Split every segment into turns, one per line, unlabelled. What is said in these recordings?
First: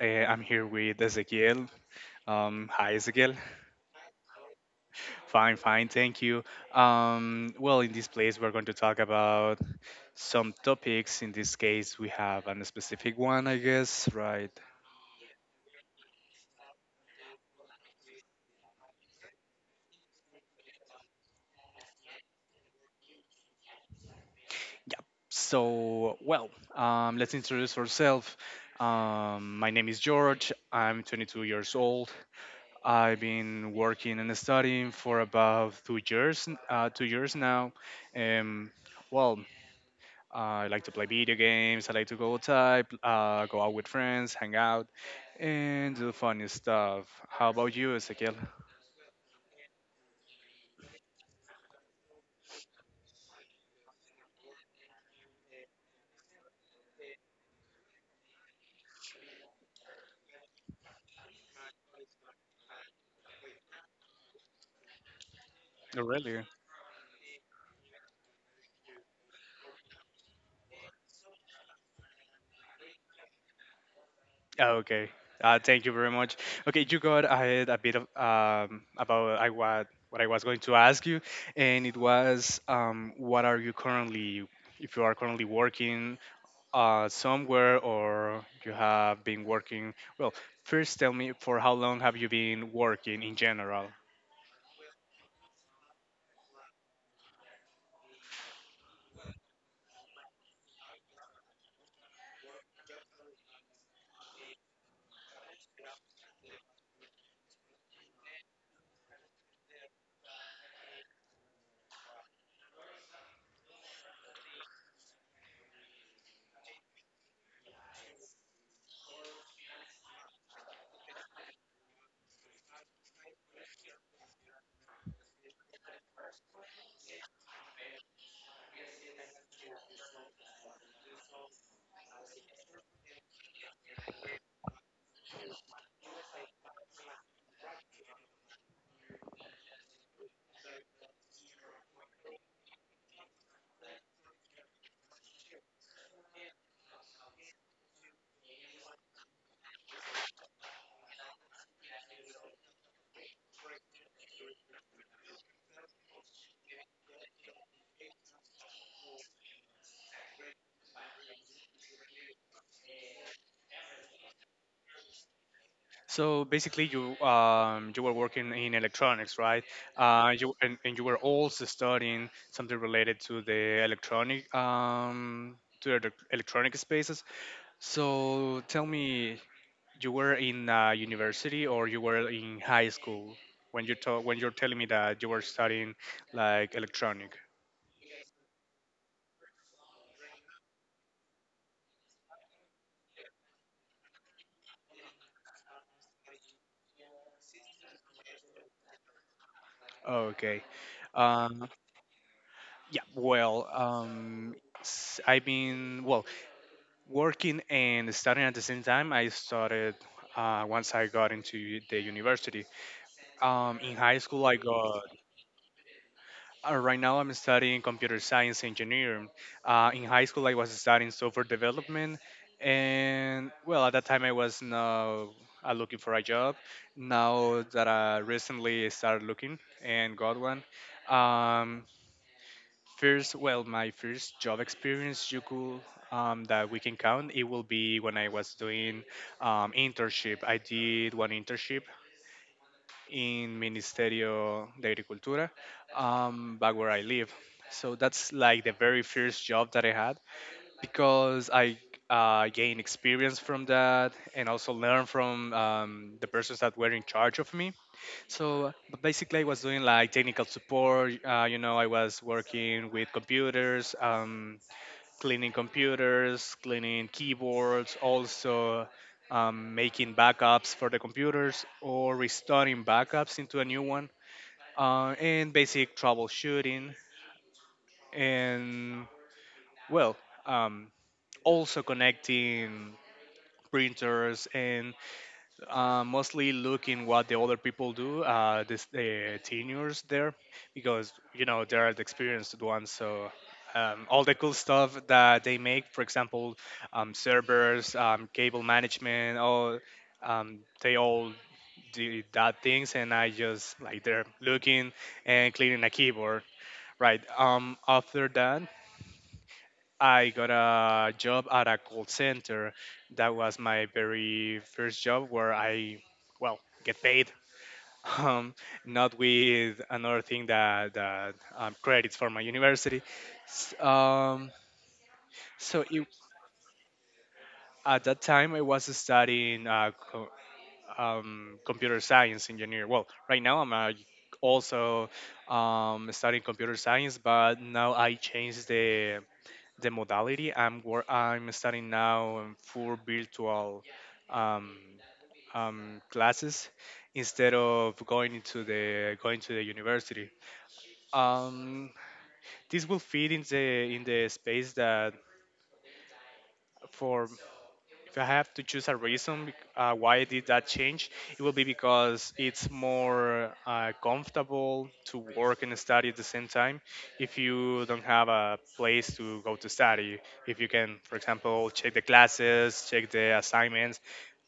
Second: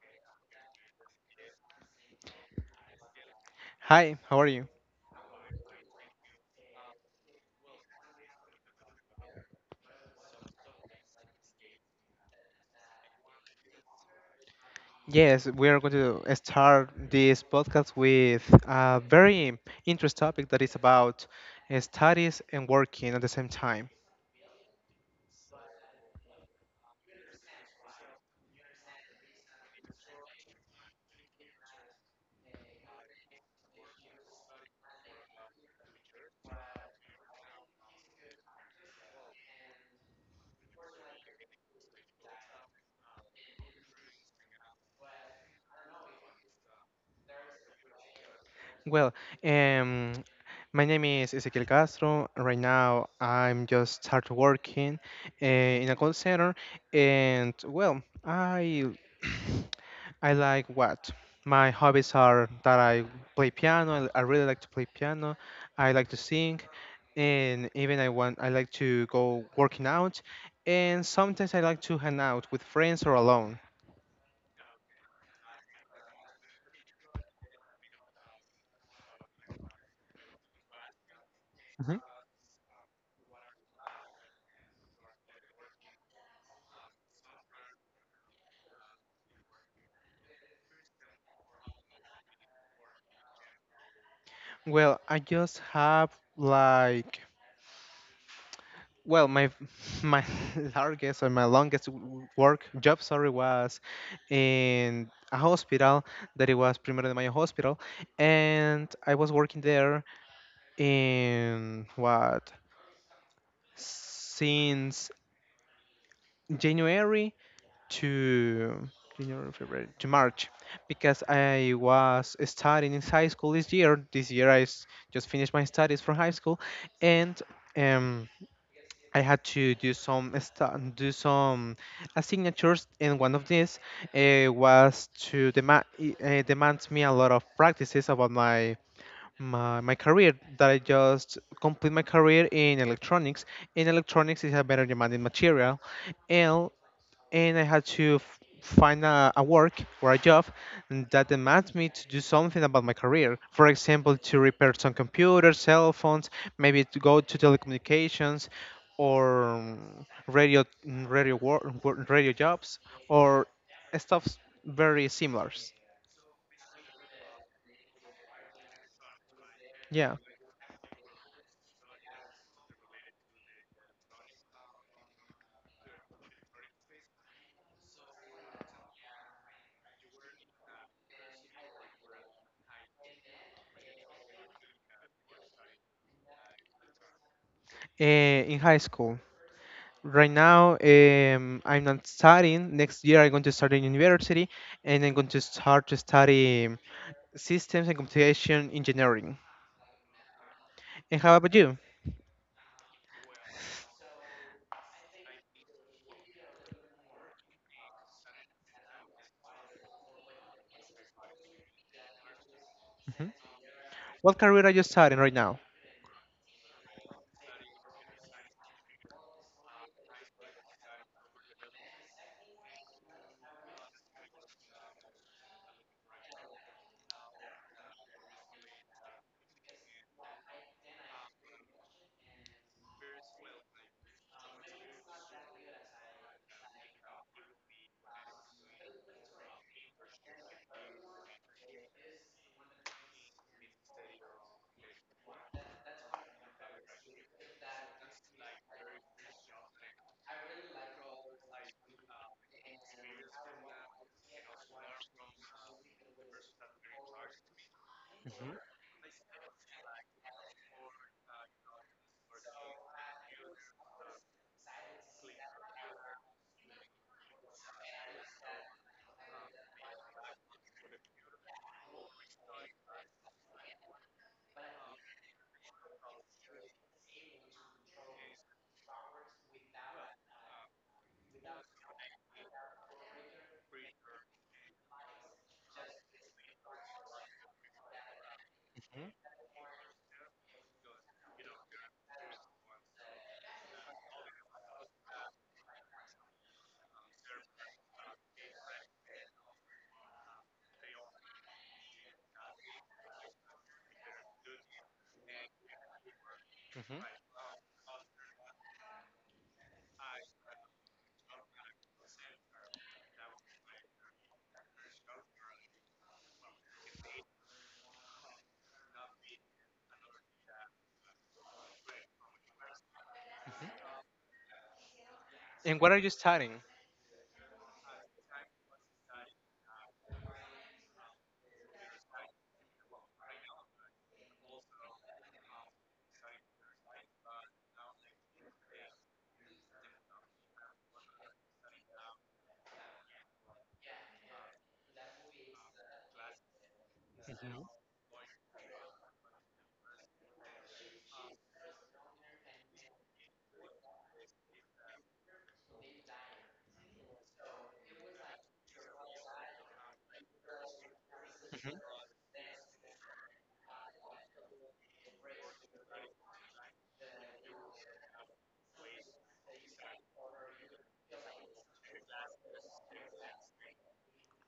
I'm here with Ezequiel. Hi, Ezequiel.
Hi, how are you?
Fine, fine, thank you. Well, in this place, we're going to talk about some topics. In this case, we have a specific one, I guess, right?
Yes, we are going to start this podcast with a very interesting topic that is about studies and working at the same time.
Yeah. So let's introduce ourselves. My name is George. I'm 22 years old. I've been working and studying for about 2 years now. Um, well, I like to play video games. I like to go outside, go out with friends, hang out, and do funny stuff. How about you, Ezequiel?
Well, um, my name is Ezequiel Castro. Right now, I'm just started working in a call center, and well, I I like what my hobbies are that I play piano. I really like to play piano. I
Oh,
like to
really?
sing. And even I like to go working out, and sometimes I like to hang out with friends or alone.
Okay. Thank you very much. Okay, you got ahead a bit of about I, what I was going to ask you, and it
hmm
was what are you currently, if you are currently working somewhere, or you have been working? Well, first tell me, for how long have you been working in general?
Well, I just have, like, well, my my largest, or my longest work job, sorry, was in a hospital that it was Primero de Mayo hospital, and I was working there in what since January to January, February, to March, because I was studying in high school this year. This year just finished my studies from high school, and um, I had to do some do some signatures, and one of these was to demands me a lot of practices about my. My career, that I just complete my career in electronics. In electronics is a better demanding material, and and I had to find a work or a job that demands me to do something about my career. For example, to repair some computers, cell phones, maybe to go to telecommunications, or radio jobs, or stuff very similar.
So basically, you were working in electronics, right?
Yeah,
And you were also studying something related to the electronic spaces. So tell me, you were in university, or you were in high school when you're telling me that you were studying like electronic?
in high school. Right now, I'm not studying. Next year, I'm going to start in university, and I'm going to start to study systems and computation engineering.
Okay.
And how about
Um,
you?
I've been, well, working and studying at the same time. I started once I got into the university.
Mhm.
In high
What
school, I
career are you
got,
studying right now?
Right now I'm studying computer science engineering. In high school, I was studying software development. And, well, at that time, I was not looking for a job. Now that I recently started looking and got one. Um, First, well, my first job experience you could that we can count, it will be when I was doing internship. I did one internship in Ministerio de Agricultura, back where I live. So that's like the very first job that I had, because I gained experience from that, and also learned from the persons that were in charge of me. So basically, I was doing like technical support. You know, I was working with computers, cleaning computers, cleaning keyboards, also making backups for the computers or restoring backups into a new one, and basic troubleshooting. And well, um, also connecting printers, and mostly look in what the other people do, the seniors there, because you know they are the experienced ones. So all the cool stuff that they make, for example, servers, cable management, all they all do that things, and I just like they're looking and cleaning a keyboard.
Mhm.
Right. After that, I got a job at a call center. That was my very first job where I, well, get paid. Um, Not with another thing that, credits for my university.
Mhm.
S- Um,
And
so
what are
it,
you studying?
at that time, I was studying computer science engineer. Well, right now I'm also studying computer science, but now I changed the modality. I'm studying now for virtual um, classes instead
Mhm.
of going to the university. Um, this will fit in the space that for if I have to choose a reason why I did that change. It will be because it's more comfortable to work and study at the same time. If you don't have a place to go to study, if you can, for example, check the classes, check the assignments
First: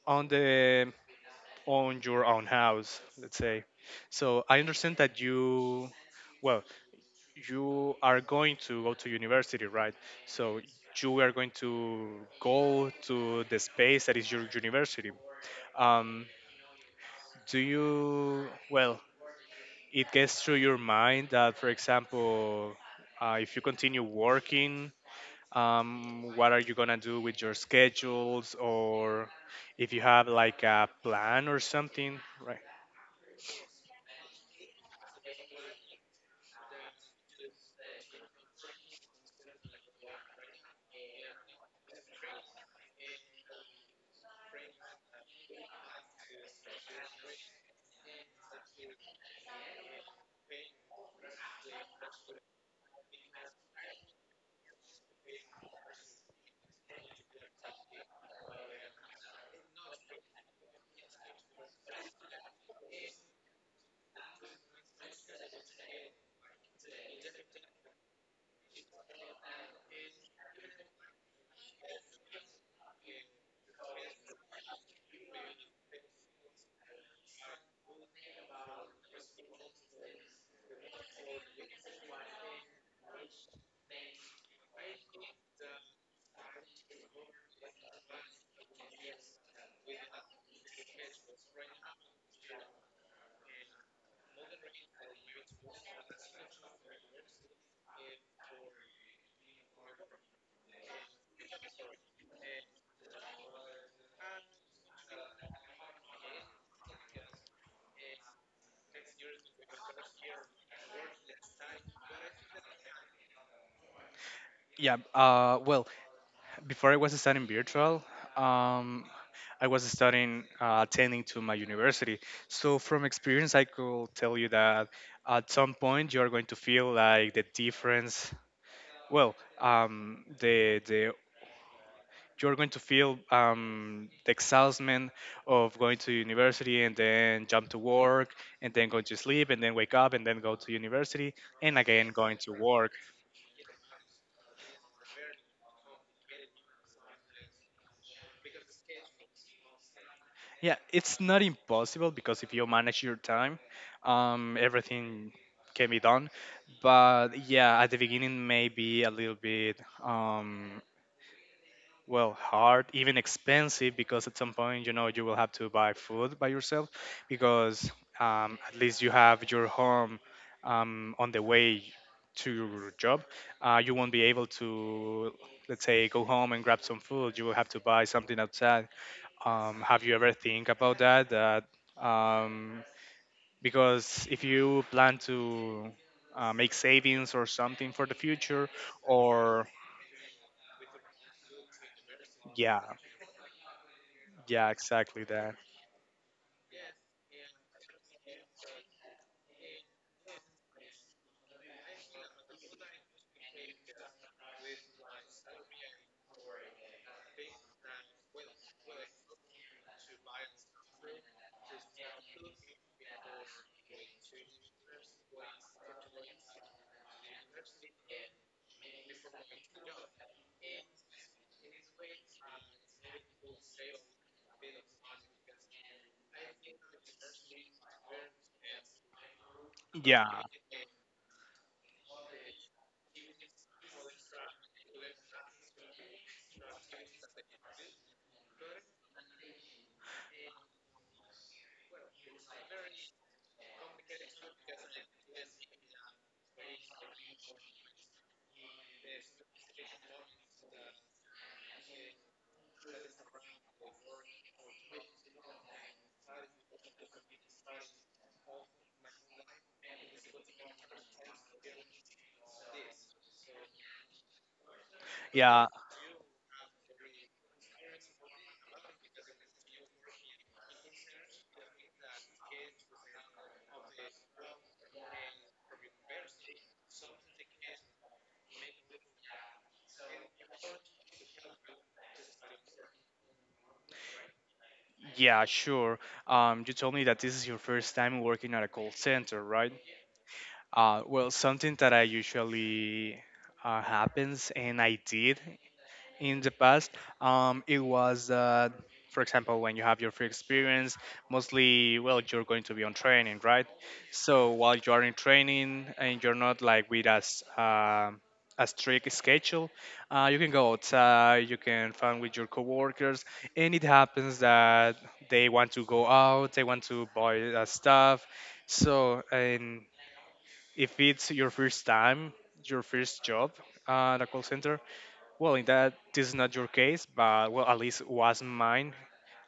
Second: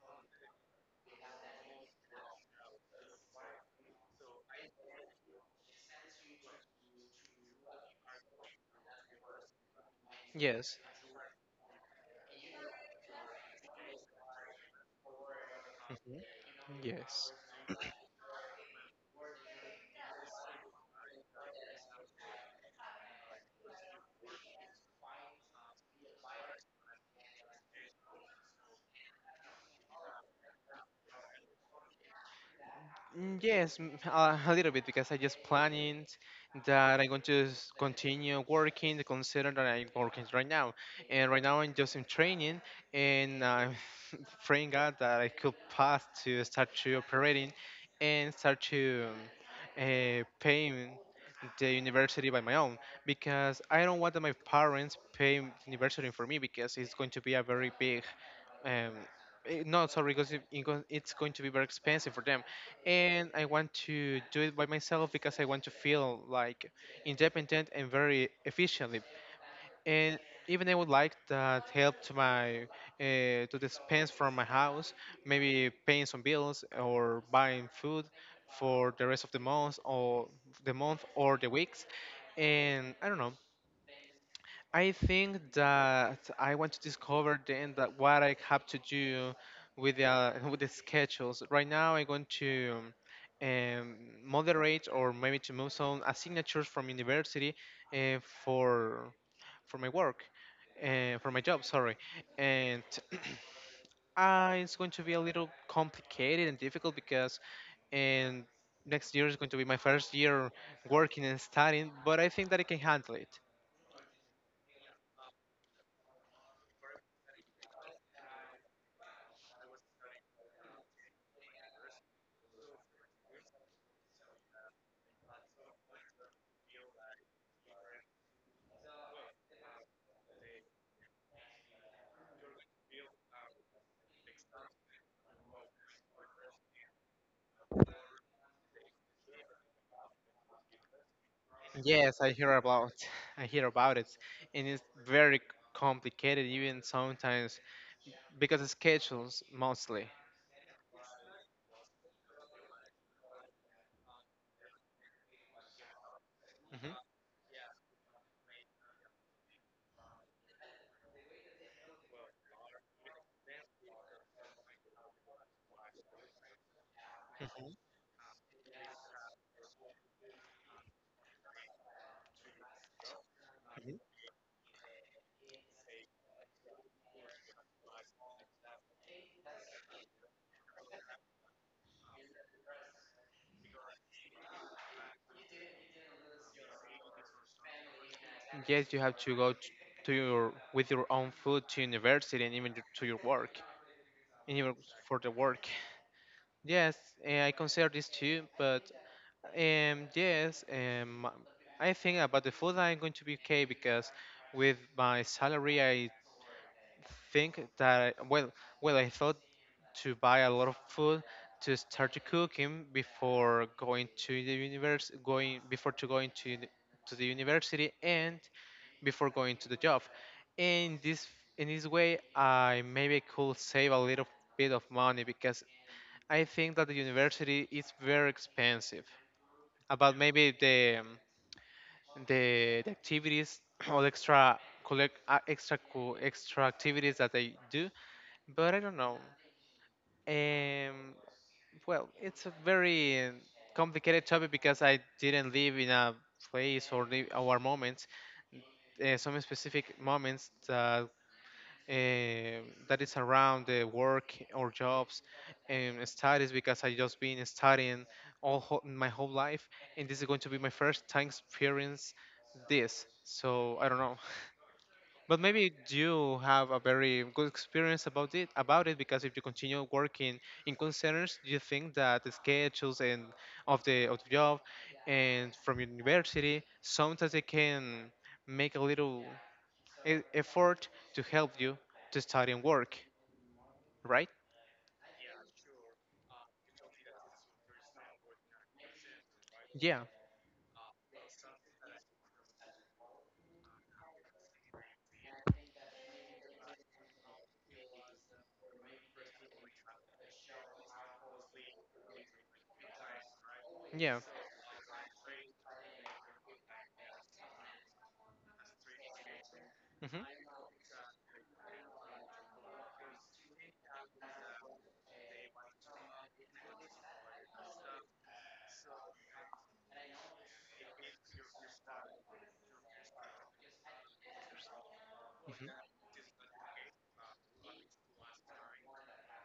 on the on your own house, let's say. So I understand that you, well, you are going to go to university, right? So
Yes.
you are going to go to the space that is your university.
Mhm.
Um,
Yes.
do you, well, it gets through your mind that, for example, if you continue working, what are you going to do with your schedules, or if you have like a plan or something, right?
Mm, yes, a little bit, because I just planning that I'm going to continue working the concern that I'm working right now. And right now I'm just in training, and I'm praying God that I could pass to start to operating, and start to paying the university by my own, because I don't want that my parents pay university for me, because it's going to be a very big um, no, sorry, because it's going to be very expensive for them, and I want to do it by myself because I want to feel like independent and very efficiently. And even I would like that help to my to dispense from my house, maybe paying some bills or buying food for the rest of the month, or the month, or the weeks. And I don't know. I think that I want to discover then that what I have to do with the with the schedules. Right now, I'm going to um, moderate, or maybe to move some signatures from university, uh, for for my work, for my job. Sorry. And it's going to be a little complicated and difficult, because and next year is going to be my first year working and studying. But I think that I can handle it.
Yeah, well, before I was studying virtual, um, I was studying, attending to my university. So from experience, I could tell you that at some point you're going to feel like the difference. Well, the you're going to feel the exhaustion of going to university and then jump to work and then go to sleep and then wake up and then go to university and again
Yes, I
going to
hear
work.
about, I hear about it, and it's very complicated even sometimes, because of schedules mostly.
Yeah, it's not impossible, because if you manage your time, everything can be done.
Mhm.
But yeah, at the beginning may be a little bit um, hard, even expensive, because at some point you know you will have to buy food by yourself.
Mhm.
Because at least you have your home on the way to your job. You
Mhm.
won't be able to, let's say, go home and grab some food. You will have to buy something outside. Have you ever think about that? Um, because if you plan to make savings or something for the future,
Yes, you have to
or
to your with your own food to university, and even
yeah,
to your work, and
yeah,
even for
exactly
the
that.
work. Yes, I consider this too, but yes, I think about the food I'm going to be okay, because with my salary I think that I, well, well, I thought to buy a lot of food, to start to cooking before going to the university, going before to going to to the university, and before going to the job. In this in this way, I maybe could save a little bit of money, because I think that the university is very expensive. About
Yeah,
maybe the the activities, or extra extra activities that they do, but I don't know. Um, well, it's a very complicated topic, because I didn't live in a place or live our moments, some specific moments that that is around the work, or jobs, and studies, because I just been studying all whole, my whole life, and this is going to be my first time experience this. So I don't know. But
yeah,
maybe you have a very good experience about it, because if you continue working in concerns, you think that the schedules, and of the job, and from university, sometimes they can make a little effort to help you to study and work, right?
yeah, sure. You told me that this is your first time working at a call center, right?
Yeah,
Well, something that I usually happens, and I did in the past. It was For example, when you have your free experience, mostly well, you're going to be on training, right?
yeah.
So while you are in training and you're not like with us a strict schedule,
hmm
you can go outside, you can fun with your coworkers, and it happens that they want to go out, they want to buy stuff. So and if it's your first time, your first job at a call center, well, in that, this is not your case, but well, at least was mine.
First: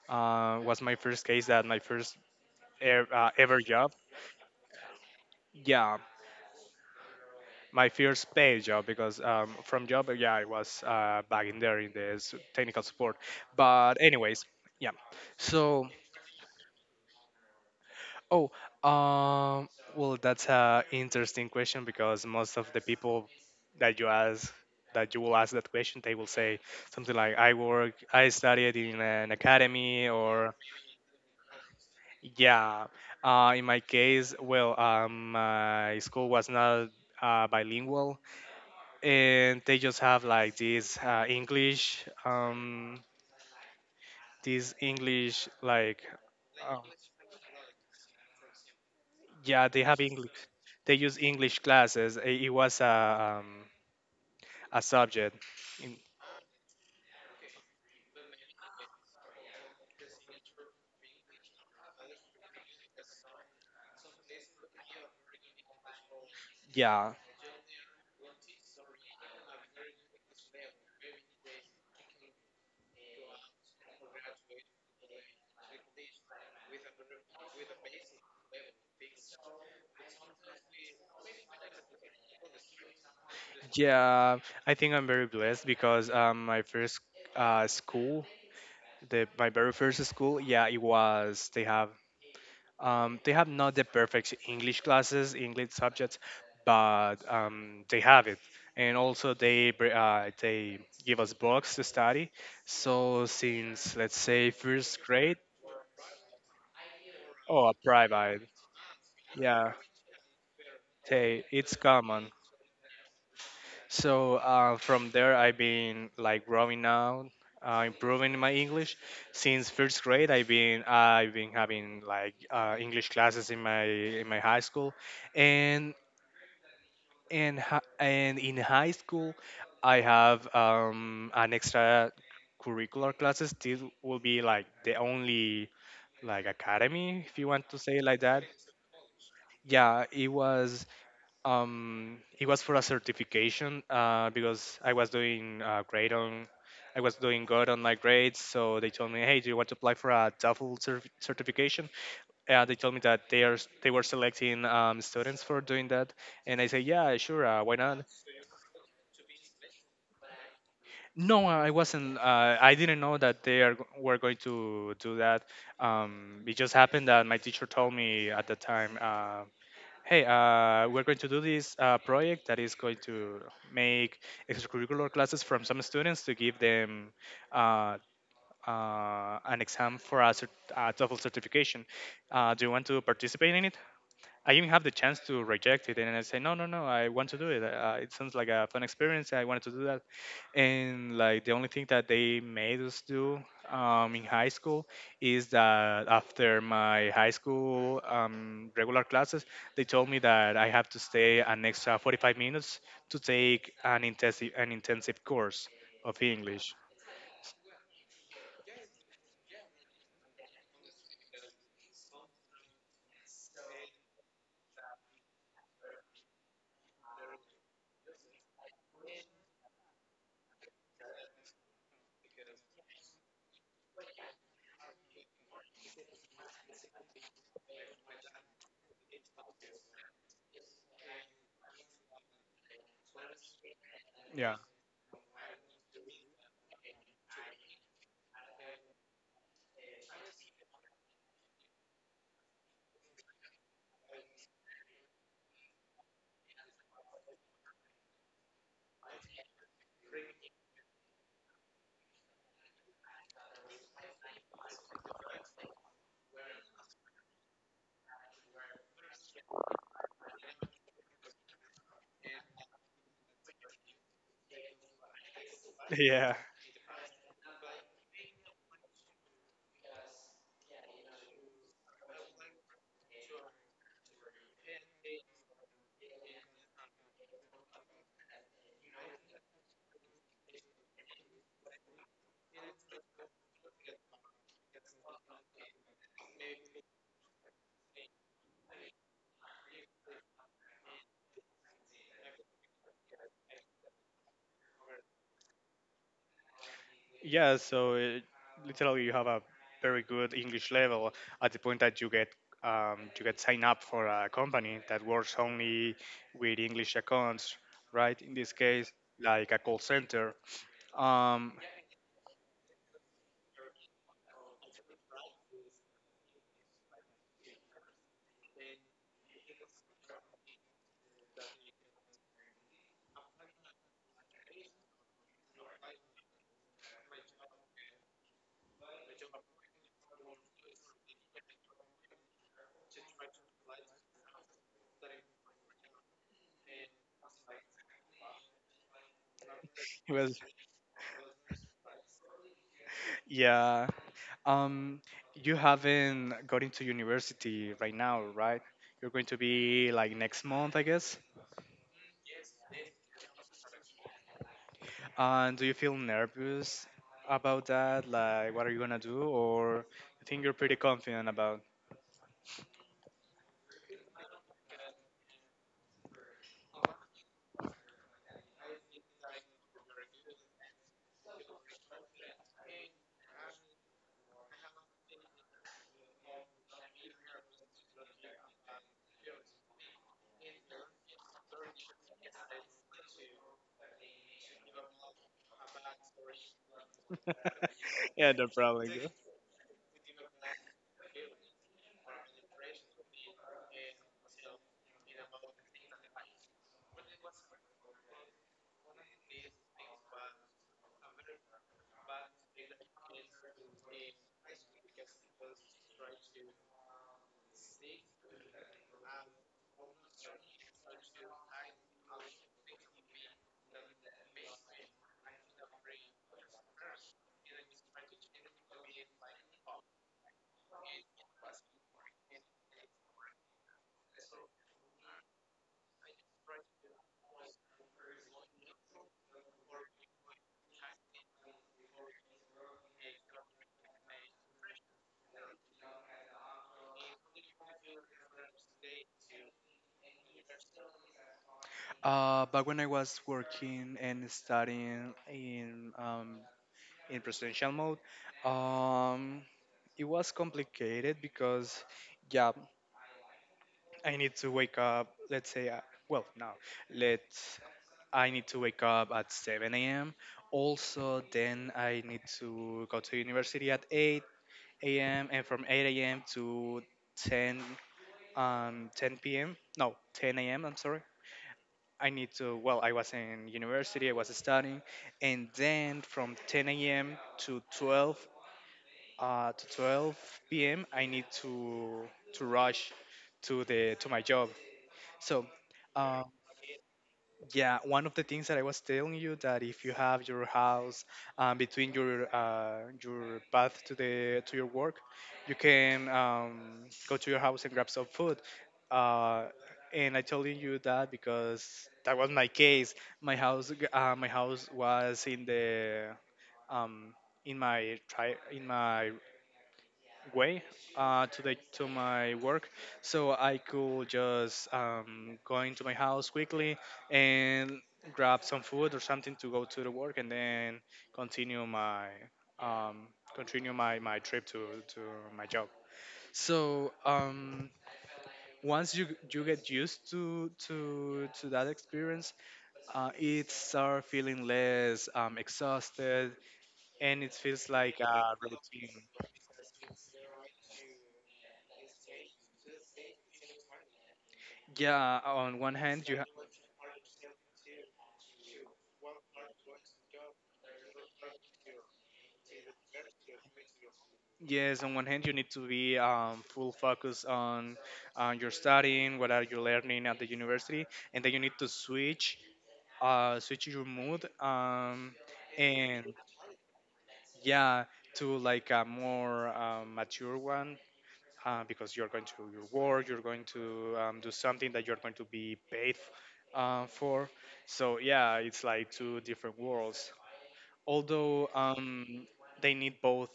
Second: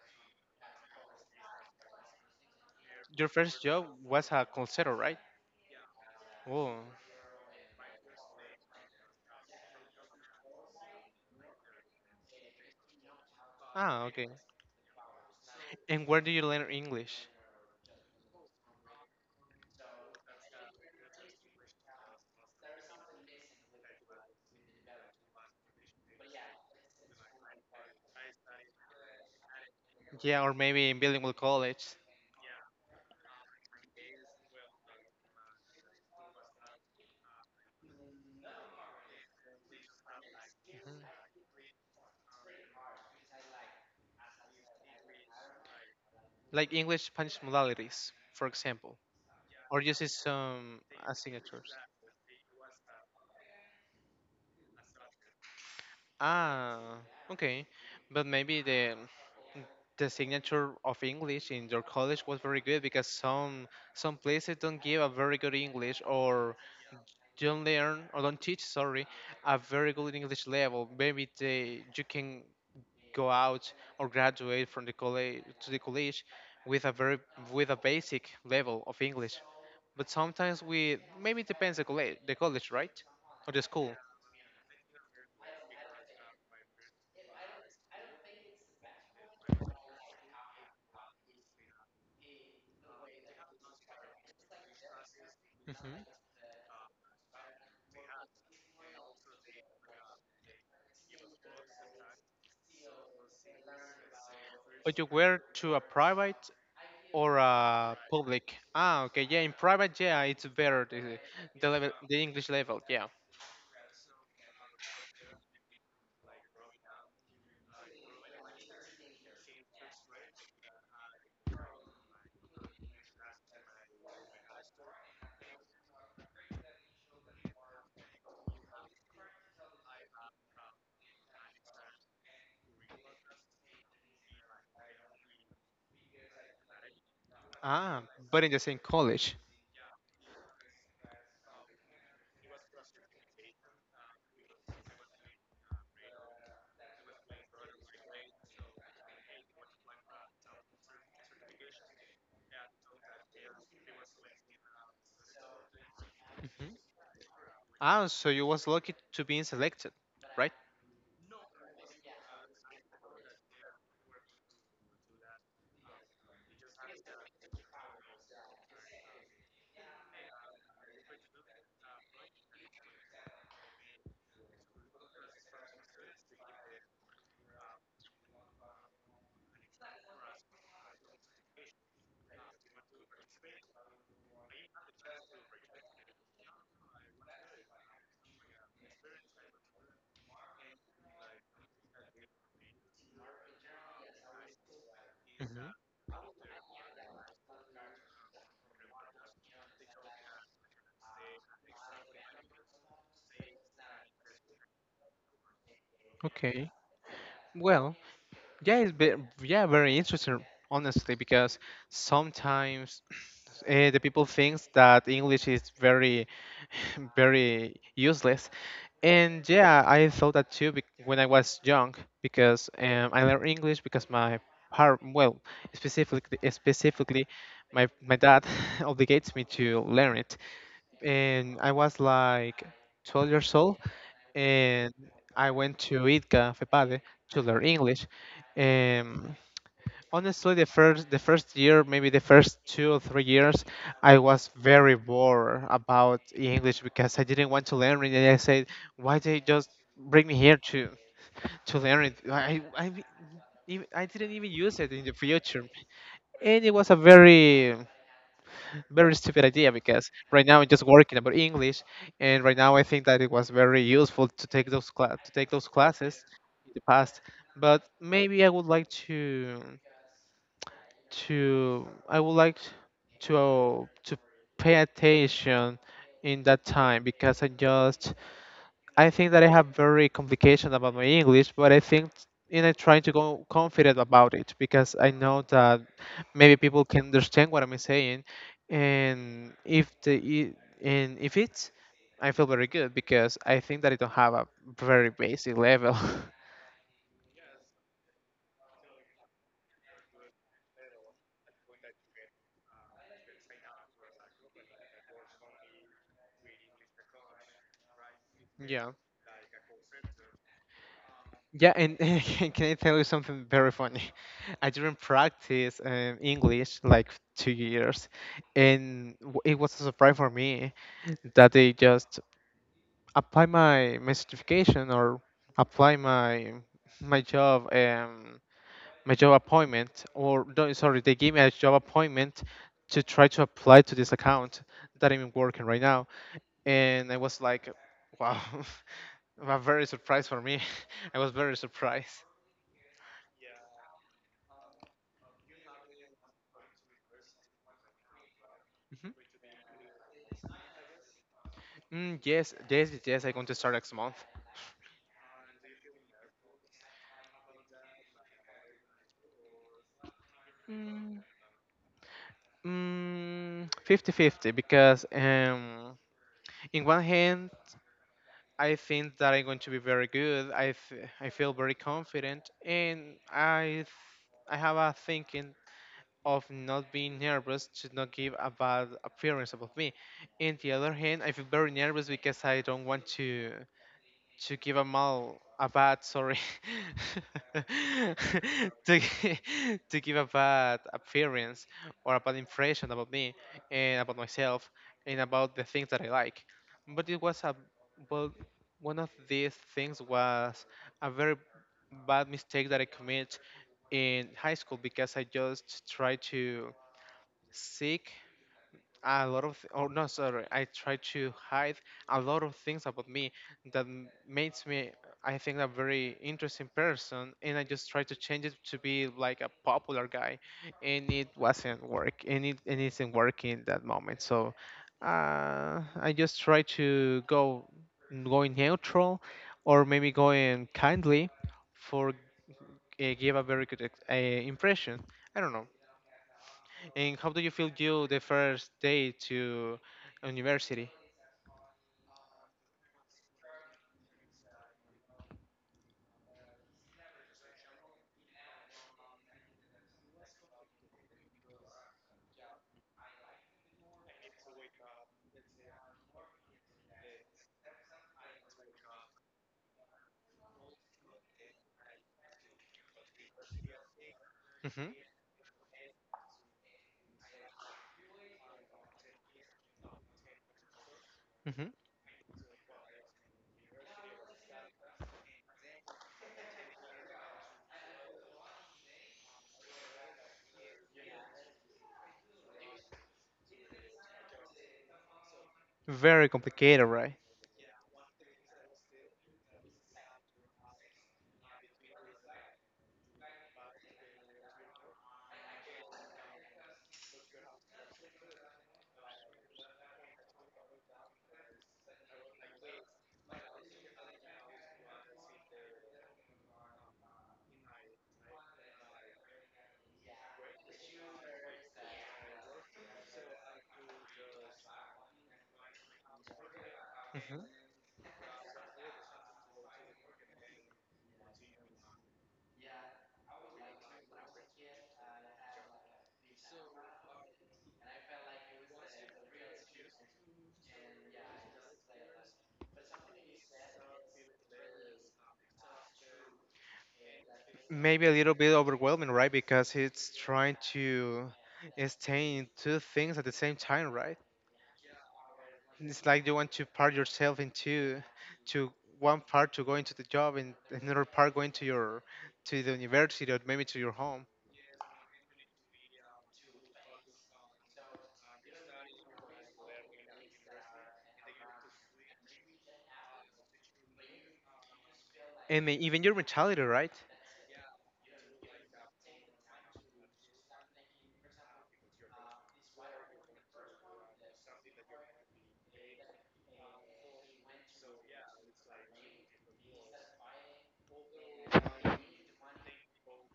Was my first case, that my first
Your
ever
first job
job.
was a call center, right?
Yeah,
Oh,
my first paid job. Because yeah, I was back in there in the technical support. But
ah, okay.
anyways, yeah. So,
And where do you learn English?
oh, um, well, that's a interesting question, because most of the people that you ask, that you will ask that question, they will say something like, "I work, I studied in an academy,"
Yeah, or
or
maybe in bilingual college.
yeah, in my case, well, my school was not bilingual, and they just have like this English, like,
Like
um,
English Spanish modalities, for example,
yeah,
or
they have
uses
English.
some
They use English
signatures.
classes. It was a subject. In,
Ah, okay, but maybe the signature of English in your college was very good, because some places don't give a very good English, or
yeah,
don't learn, or don't teach, sorry, a very good English level. Maybe they you can go out or graduate from the college to the college with a very with a basic level of English. But sometimes we maybe it depends the college, right, or the school.
yeah. I think I'm very blessed, because my first school, the my very first school, yeah, it was, they have, they have not the perfect English classes, English
hmm
subjects, but they have it. And also, they give us books to study. So since let's say
But
first
you wear
grade,
to a private or
oh, a
a
private,
public. Ah, okay, yeah. In
yeah,
private, yeah, it's better the,
they,
the
it's
level, the
common.
English level, yeah.
So from there, I've been like growing out, improving my English. Since first grade, I've been having like English classes in my high school, and in high school I have an extra curricular classes. This will be like the only, like, academy, if you want to say
Ah,
it like that.
but in the same college.
Yeah, it was, it was for a certification. Because I was doing grade on I was doing good on my grades, so they told me, "Hey, do you want to apply for a TOEFL certification?" And they told me that they were selecting students for doing that, and I said,
hmm
"Yeah, sure, why not?"
Ah, so you was lucky to being selected, right?
No, I wasn't. I didn't know that they were going to do that. It just happened that my teacher told me at the time, "Hey, we're going to do this project that is going to make extracurricular classes from some students, to give them uh, an exam for a, a TOEFL certification. Do you want to participate in it?" I even have the chance to reject it, and I say, no, no, no, I want to do it. It sounds like a fun experience. I wanted to do that, and like the only thing that they made us do in high school, is
hmm
that after my high school regular classes, they told me that I have to stay an extra 45 minutes to take an intensive course of
Okay.
English.
Well, yeah, it's be, yeah, very interesting, honestly, because sometimes the people thinks that English is very, very useless. And yeah, I thought that too when I was young, because I learned English because my par well, specifically my dad obligates me to learn it. And I was like 12 years old,
Yeah,
and I went to ITCA FEPADE to learn English. Um, Honestly, the first year, maybe the first 2 or 3 years, I was very bored about English, because I didn't want to learn it, and I said, why they just bring me here to learn it, I didn't even use it in the future, and it was a very, very stupid idea, because right now I'm just working about English, and right now I think that it was very useful to take those to take those classes
yeah.
in the past. But maybe I would like to pay attention in that time, because I think that I have very complication about my English, but I think and I trying to go confident about it, because I know that maybe people can understand what I'm saying, and if the i- and if it's, I feel very good, because I think that I don't have a very basic level.
Yeah, so it, literally you have a very good English level, at the point that you get signed up for a company that works only with English accounts, right? In this
Yeah.
case, like a call center. Um,
Yeah, and can I tell you something very funny? I didn't practice English like 2 years, and it was a surprise for me that they just apply my certification, or apply my job my job appointment, or no, sorry, they gave me a job appointment to try to apply to this account that I'm working right now, and I was like, wow. Was very surprised
well,
for me. I was very surprised.
yeah. Um, you haven't got into university right now, right? You're going to be like next month, I guess.
Mm, yes, yes, yes, yes, I'm going to start next month.
And do you feel nervous about that? Like, what are you gonna do, or you think you're pretty
Mm,
confident about?
50 fifty, because in one hand, I think that I'm going to be very good. I feel very confident, and I have a thinking of not being nervous, to not give a bad appearance about me. In the other hand, I feel very nervous because I don't want to. To give a bad, sorry,
Yeah, no problem,
to,
girl.
gi- to give a bad appearance, or a bad impression, about me, and about myself, and about the things that I like. But it was a well one of these things was a very bad mistake that I commit in high school, because I just tried to seek a lot of th- oh no sorry I try to hide a lot of things about me that makes me, I think, a very interesting person, and I just try to change it to be like a popular guy, and it wasn't work, and it isn't working in that moment, so I just try to go going neutral, or maybe going kindly, for give a very good impression. I don't know. And how do you feel you the first day to university?
But when I was working and studying in residential mode, um, it was complicated because, yeah, I need to wake up, let's say, well, no, let's, I need to wake up at 7 a.m. Also, then I need to go to university at
hmm
8 a.m., and from 8 a.m. to 10, 10 p.m. No, 10 a.m. I'm sorry.
hmm
I need to, well, I was in university, I was studying, and then from 10 a.m. to 12, to 12 p.m. I need to rush to the to my job. So, um,
Very complicated, right?
Yeah, one of the things that I was telling you, that if you have your house between your path to the to your work, you can go to your house and grab some food. Uh, and I told you that because that was my case. My house was in the um, in in my way to the to my work, so I could just go into my house quickly
hmm
and grab some food or something to go to the work, and then continue my um, continue my trip to my job. So um, Once you get used to that experience, it start feeling less exhausted, and it feels like
Maybe a little
a
bit
routine.
overwhelming, right? Because it's trying to stay in two things at the same time, right?
Yeah, on one
It's
hand you—
like you want to part yourself into to one part to go into the job and another part going to your to the university or maybe to your home.
yes, on one hand, you need to be full focus on your studying, what are you learning at the university, and then you need to switch, switch your mood, um,
And even
and
your mentality, right?
yeah, to like a more mature one, because you're going to your work, you're going to do something that you're going to be paid for. So yeah, it's like two different worlds. Although um, they need both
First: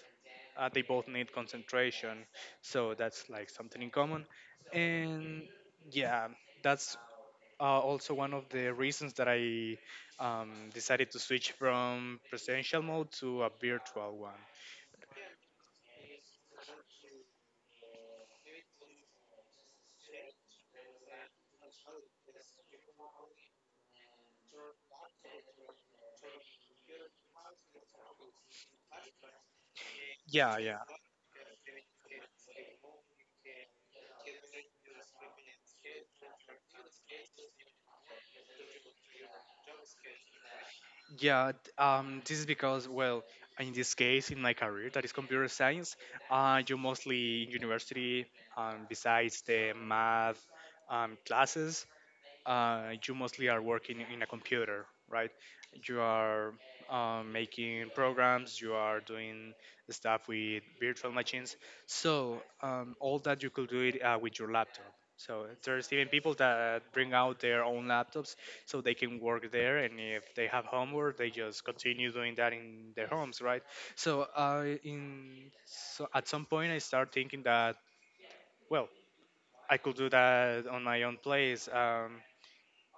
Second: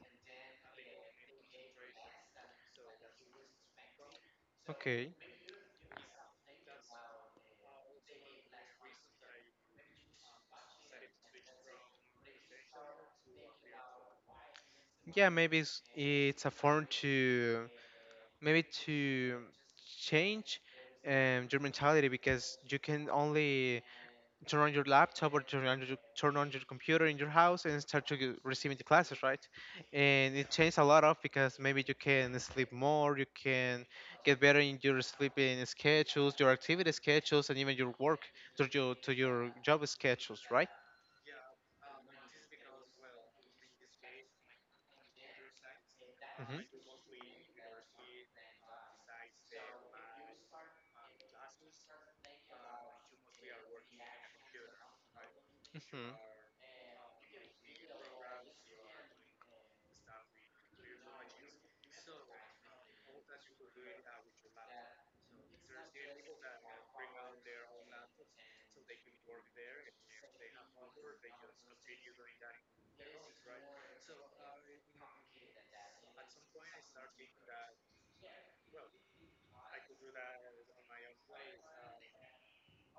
they both need concentration, so that's like something in common.
Okay.
And yeah, that's also one of the reasons that I decided to switch from presidential mode to a virtual one.
Yeah, maybe it's a form to maybe to change your mentality because you can only turn on your laptop or turn on your computer in your house and start to receiving the classes, right? And it
Yeah, yeah,
changed a lot of because maybe you can sleep more, you can get better in your sleeping schedules, your activity schedules, and even your work to your job schedules, right?
yeah. This is because, well, in this case, in my career, that is computer science,
Hmm.
you mostly in university, besides the math classes, you mostly are working in a computer, right? You
Hmm.
are making programs, you are doing stuff with virtual machines. All that you could do it with your laptop. So there's even people that bring out their own laptops so they can work there, and if they have homework, they just continue doing that in their homes, right? So at some point I start thinking that, well, I could do that on my own place.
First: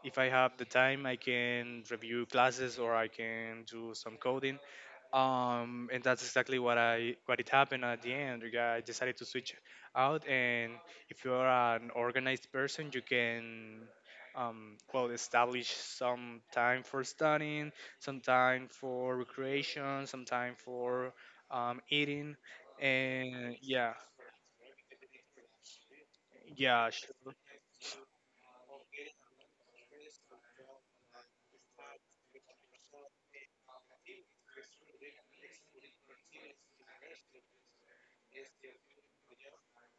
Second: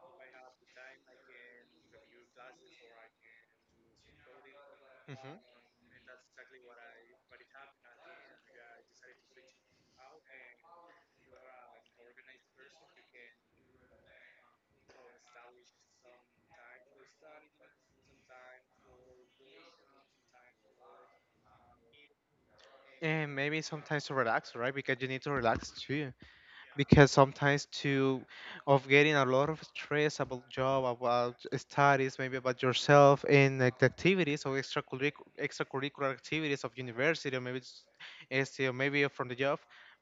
If I have the time, I can review classes or I can do some coding.
Hmm.
And that's exactly what I what it happened at the end. Like, I decided to switch out, and if you are an organized person, you can well establish some time for studying, some time for recreation, some time for eating,
And
and
maybe
yeah,
sometimes to relax, right? Because you need to relax too.
yeah,
Because sometimes too of getting a lot of stress about job, about studies, maybe about yourself, and like the activities or extracurricular activities of university, or maybe it's maybe from the job.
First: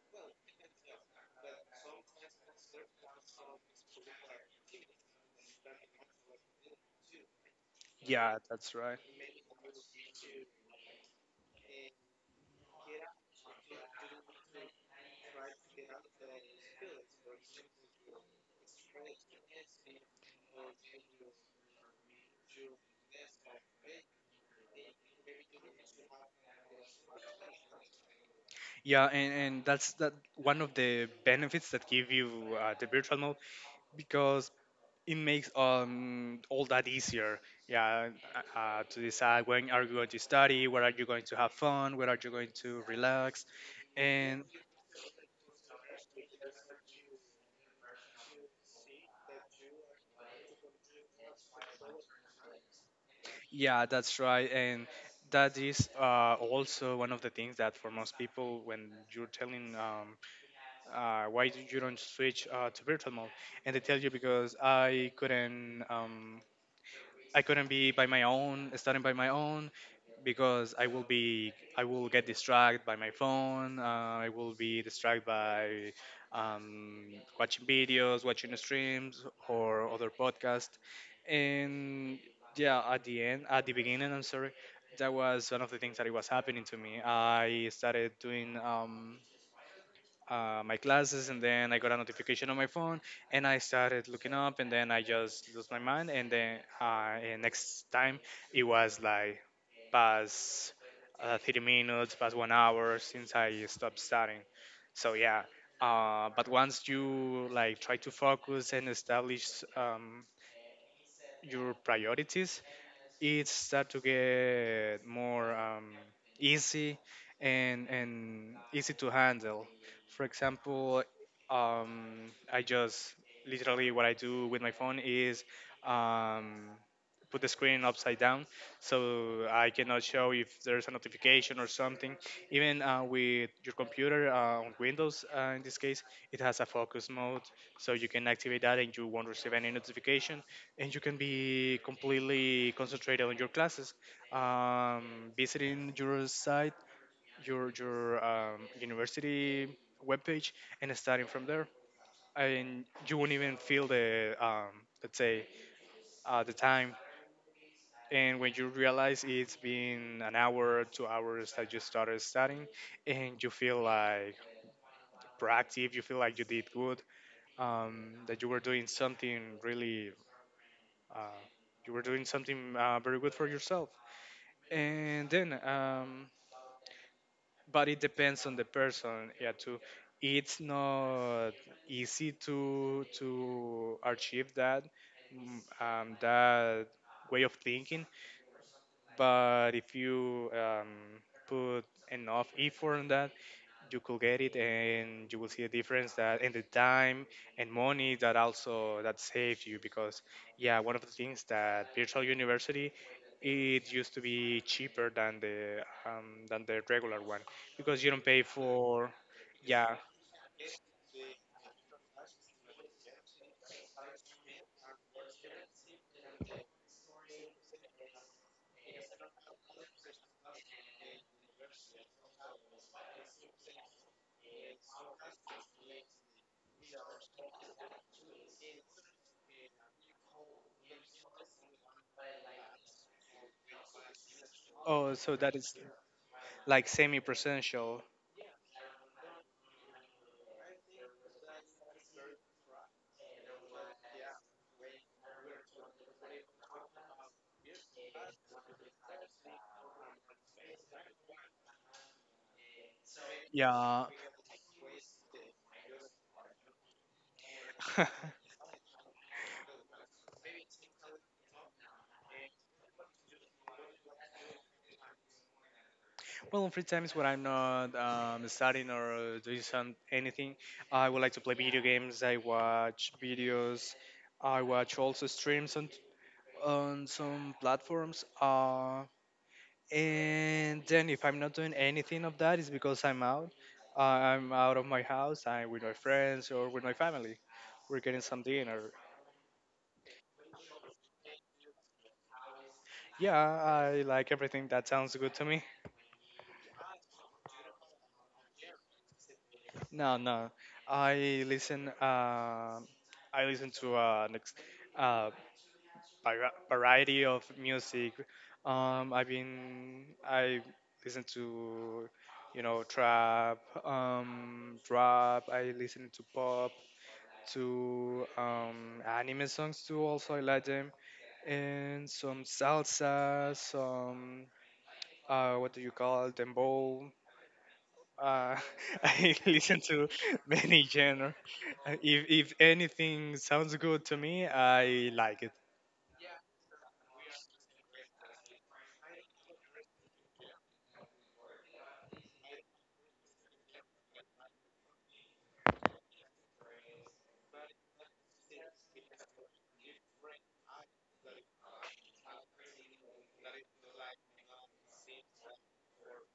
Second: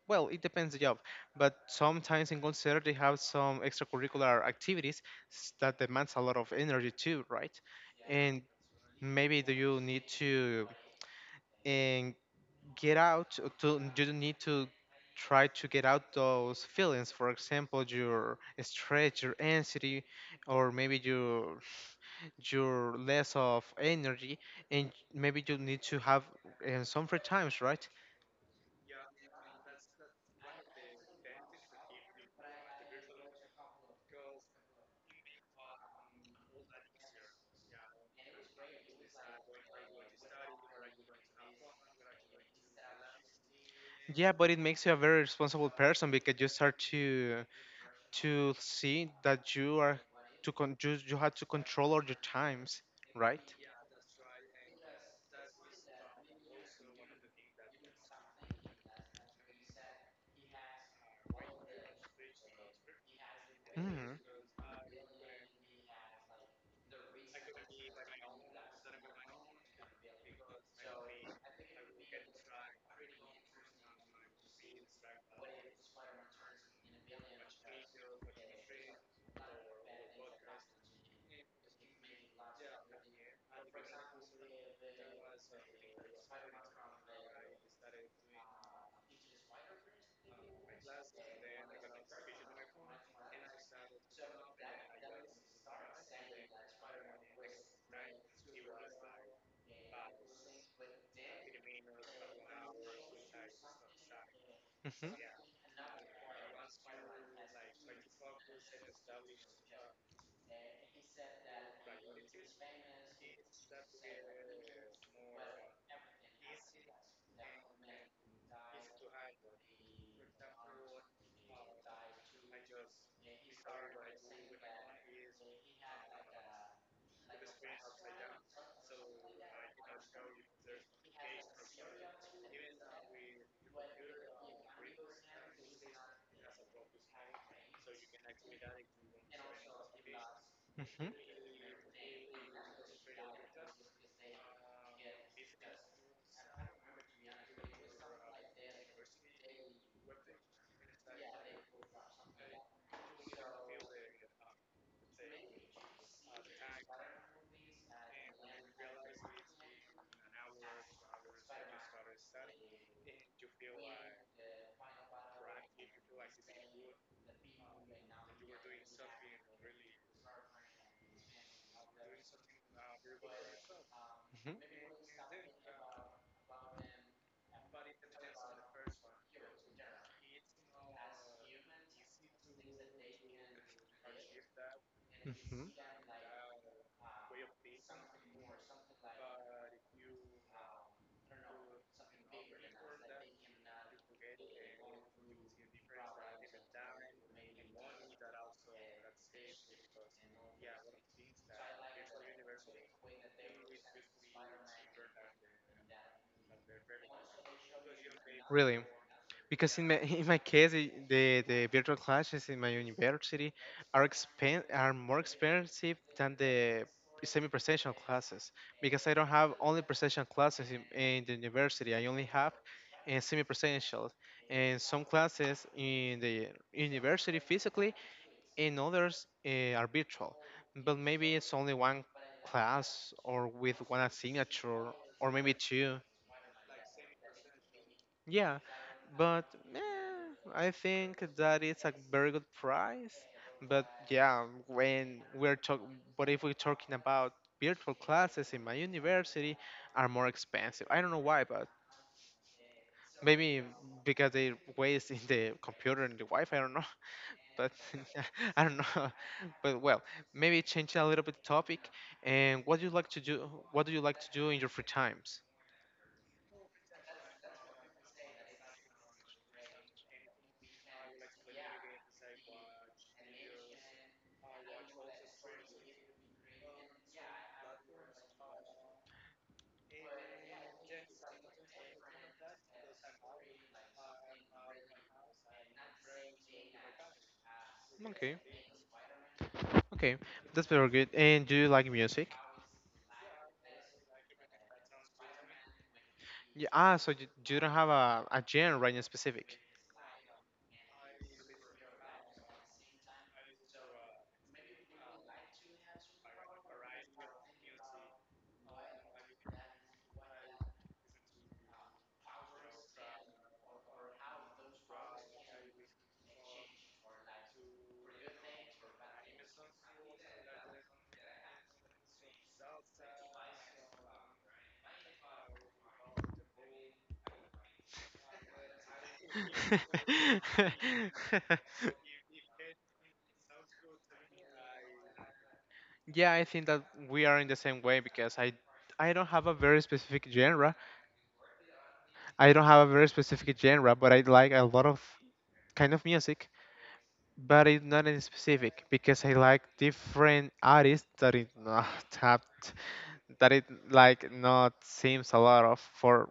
Well, it depends the job, but sometimes in concert they have some extracurricular activities that demands a lot of energy too, right?
yeah,
And
that's right.
maybe do you need to get out to, you don't need to try to get out those feelings, for example your stress, your anxiety, or maybe your less of energy, and maybe you need to have some free times, right?
And that's that one of the benefits that give you the virtual mode, because it makes all that easier. Yeah, to decide when are you going to study, where are you going to have fun, where are you going to relax,
Yeah,
and
but it makes you a very responsible person because you start to see that you are you have to control all your times, right?
yeah, that's right. And that is also one of the things that for most people, when you're telling why do you don't switch to virtual mode, and they tell you
Mm-hmm.
because I couldn't. I couldn't be by my own, studying by my own, because I will get distracted by my phone. I will be distracted by um, watching videos, watching streams or other podcasts. And yeah, at the end, at the beginning, I'm sorry, that was one of the things that it was happening to me. I started doing. My classes, and then I got a notification on my phone, and I started looking up, and then I just lost my mind, and then and next time it was like past 30 minutes, past 1 hour since I stopped studying. So
Mm-hmm.
yeah, but once you like try to focus and establish um, your priorities, it start to get more easy and easy to handle. For example, I just literally what I do with my phone is um, put the screen upside down so I cannot show if there's a notification or something. Even with your computer on Windows, in this case, it has a focus mode, so you can activate that and you won't receive any notification, and you
Mm-hmm.
can be completely concentrated on your classes. Visiting your site, your university webpage, and starting from there, and you won't even feel the let's say the time. And when you realize it's been an hour, 2 hours that you started studying, and you feel like proactive, you feel like you did good, that you were doing something really, uh, you were doing something very good for yourself.
Mm-hmm.
And then, but it depends on the person. Yeah, too. It's not easy to achieve that
Mm-hmm.
that way of thinking. But if you put enough effort on that, you could get it, and you will see a difference that in the time and money that also that saved you. Because yeah, one of the things that virtual university, it used to be cheaper than the regular one, because you don't pay
Really?
for—
Because in
Yeah.
my in my case, the virtual classes in my university are more expensive than the semi-presential classes, because I don't have only presential classes in the university. I only have semi-presential and some classes in the university physically, and others are virtual. But maybe it's only one class or with one signature,
Oh,
or
so that
maybe
is
two.
like semi presential.
Yeah, but eh, I think that it's a very good price. But yeah, when we're talking, but if we're talking about virtual classes in my university, are more expensive. I don't know why, but maybe
Yeah.
because they waste in the computer and the Wi-Fi. I don't know, but I don't know. But well, maybe change a little bit topic. And what do you like to do? What do you like to do in your free times?
Well, in free times when I'm not studying or doing anything, I would like to play video games. I watch videos. I watch also streams on some platforms. And then if I'm not doing anything of that, it's because I'm out. Uh, I'm out of my house. I'm with my friends or with my family. We're getting
Okay,
some dinner.
okay, that's very good. And do you like music?
Yeah, I like everything that sounds good to me.
Yeah, ah, so you don't have a genre right in specific.
No, no, I listen. I listen to uh, variety of music. I listen to, you know, trap, rap. I listen to pop, to anime songs too. Also, I like them, and some salsa, some what do you call it, dembow. Uh, I listen to many genre. If anything sounds good to me, I like it.
Yeah, I think that we are in the same way, because I don't have a very specific genre. I don't have a very specific genre, but I like a lot of kind of music, but it's not in specific because I like different artists that is not tapped. That it like not seems a lot of for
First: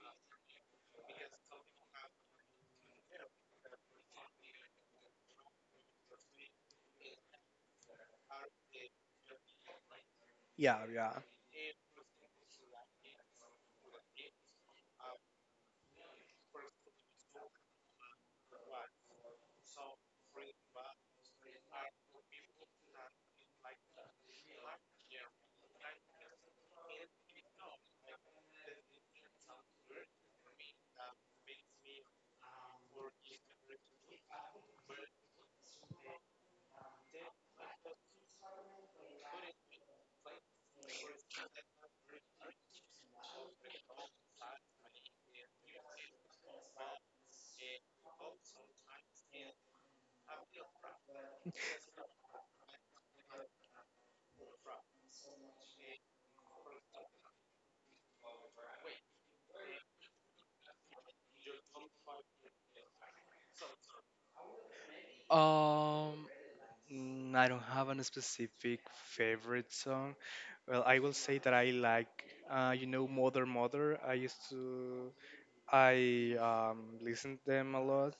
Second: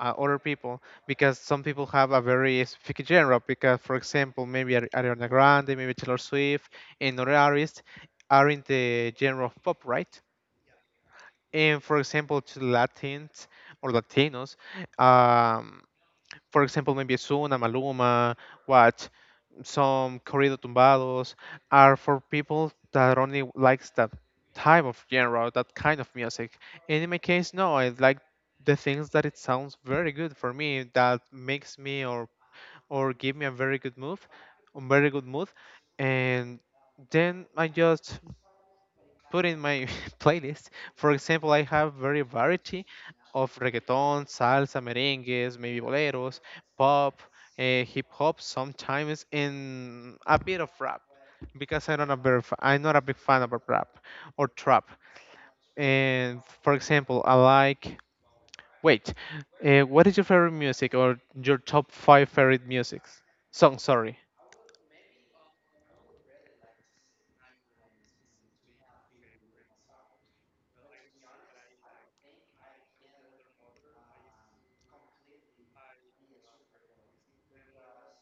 other people, because some people have a very specific genre, because for example, maybe Ariana Grande, maybe Taylor Swift and other artists are in the genre of pop, right?
Yeah, yeah.
And for example, to Latins or Latinos, um, for example, maybe Ozuna, Maluma, what, some corrido tumbados are for people that only likes that type of genre, that kind of music. And in my case, no, I like the things that it sounds very good for me, that makes me or give me a very good move, a very good mood, and then I just put in my playlist. For example, I have very variety of reggaeton, salsa, merengues, maybe boleros, pop, hip hop sometimes, and a bit of rap, because I'm not a very I'm not a big fan of rap or trap. And for example, I like, wait, what is your favorite music or your top five favorite music songs? Sorry.
Um, Mm, I don't have a specific favorite song. Well, I will say that I like, you know, Mother Mother. I listen to them a lot.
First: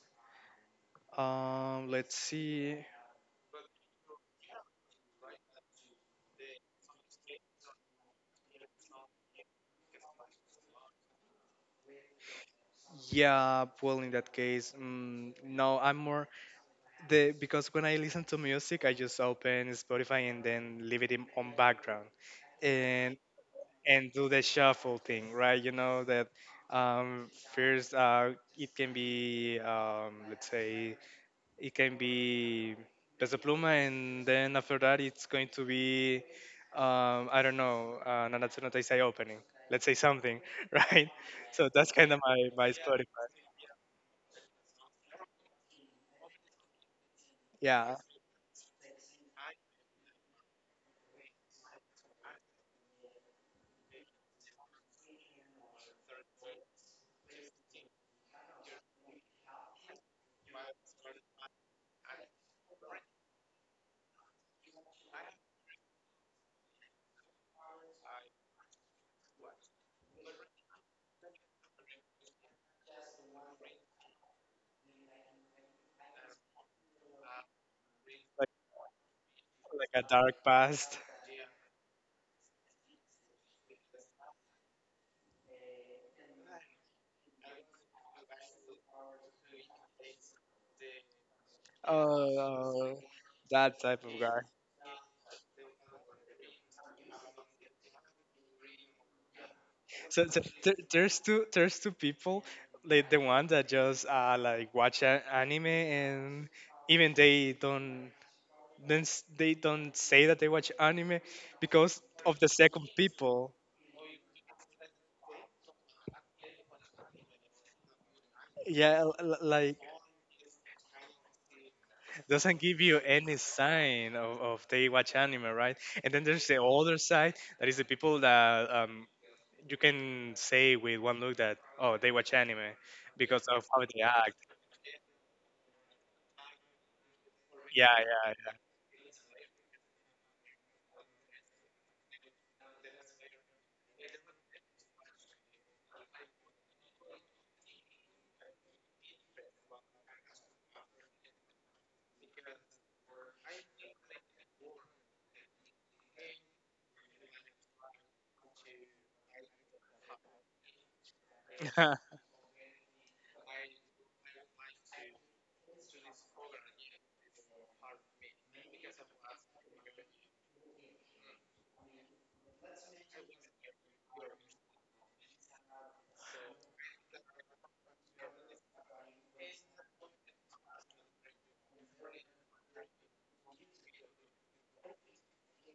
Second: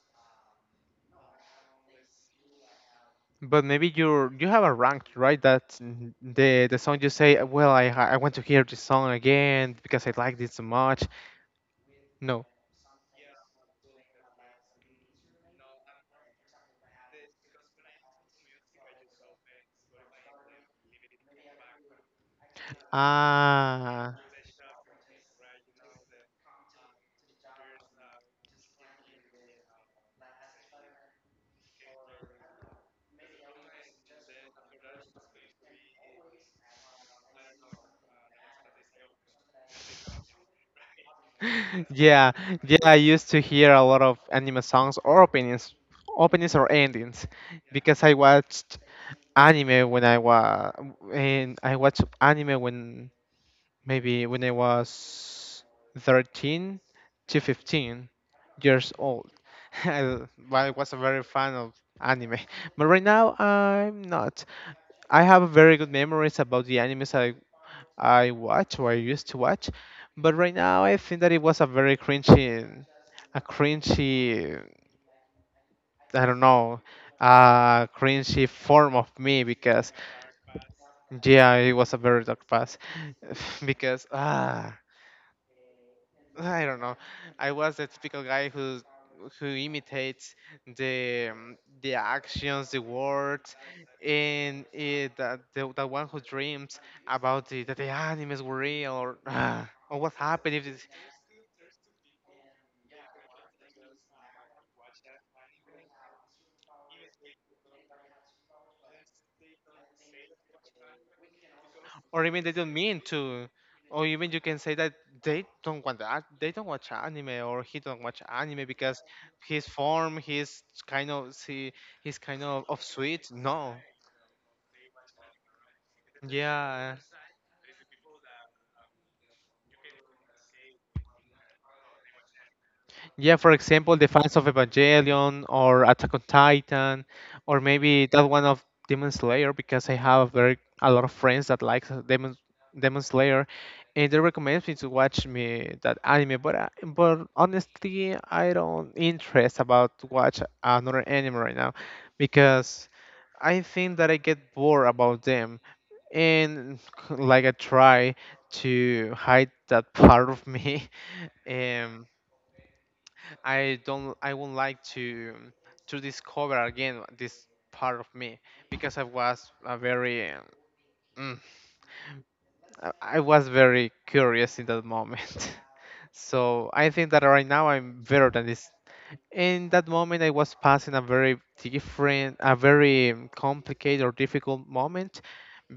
Let's see.
But maybe you have a rank, right? That the song you say, well, I want to hear this song again because I like it so much. No.
Yeah, well, in that case, mm, no, I'm more the— because when I listen to music, I just open Spotify and then leave it on background, and
Ah,
do the shuffle thing, right? You know that first it can be let's say it can be Peso Pluma, and then after that it's going to be I don't know, Nanatsu no Taisai opening. Let's say something, right? So that's kind of
yeah,
my
yeah. I used
Spotify.
to hear a lot of anime songs or openings, openings or endings,
Yeah,
because I watched anime when I was, and I watched anime when maybe when I was 13 to 15 years old. Well, I was a very fan of anime, but right now I'm not. I have very good memories about the animes I watch or I used to watch, but right now I think that it was a very cringy, a cringy, I don't know, a cringy form of me because
like a dark past.
yeah, it was a very dark past because I don't know. I was the typical guy who imitates the actions, the
Oh,
words,
that type of guy.
and the one who dreams about that the animes were real or or what
So, so
happened if
there,
this,
there's two people, like the one that just like watch anime and even they don't— they don't say that they watch anime, because—
or
of
even
the
they don't
second
mean to,
people.
or even you can say that they don't want that they don't watch anime or he don't watch anime
Yeah,
because his
like
form, he's kind of see, he's kind
doesn't
of
give
of
you
sweet.
any
No,
sign of they watch anime, right? And then there's the
yeah.
other side that is the people that you can say with one look that, oh, they watch anime,
Yeah,
because
for
of how
example,
they
the
act.
fans of Evangelion or Attack on Titan, or
Yeah,
maybe that
yeah,
one of Demon Slayer, because I have very a lot of friends that like Demon Slayer, and they recommend me to watch me that anime. But honestly, I don't interest about to watch another anime right now, because I think that I get bored about them, and like I try to hide that part of me.
yeah.
Um, I don't I would like to discover again this part of me, because I was a very mm, I was very curious in that moment. So I think that right now I'm better than this. In that moment, I was passing a very different, a very complicated or difficult moment,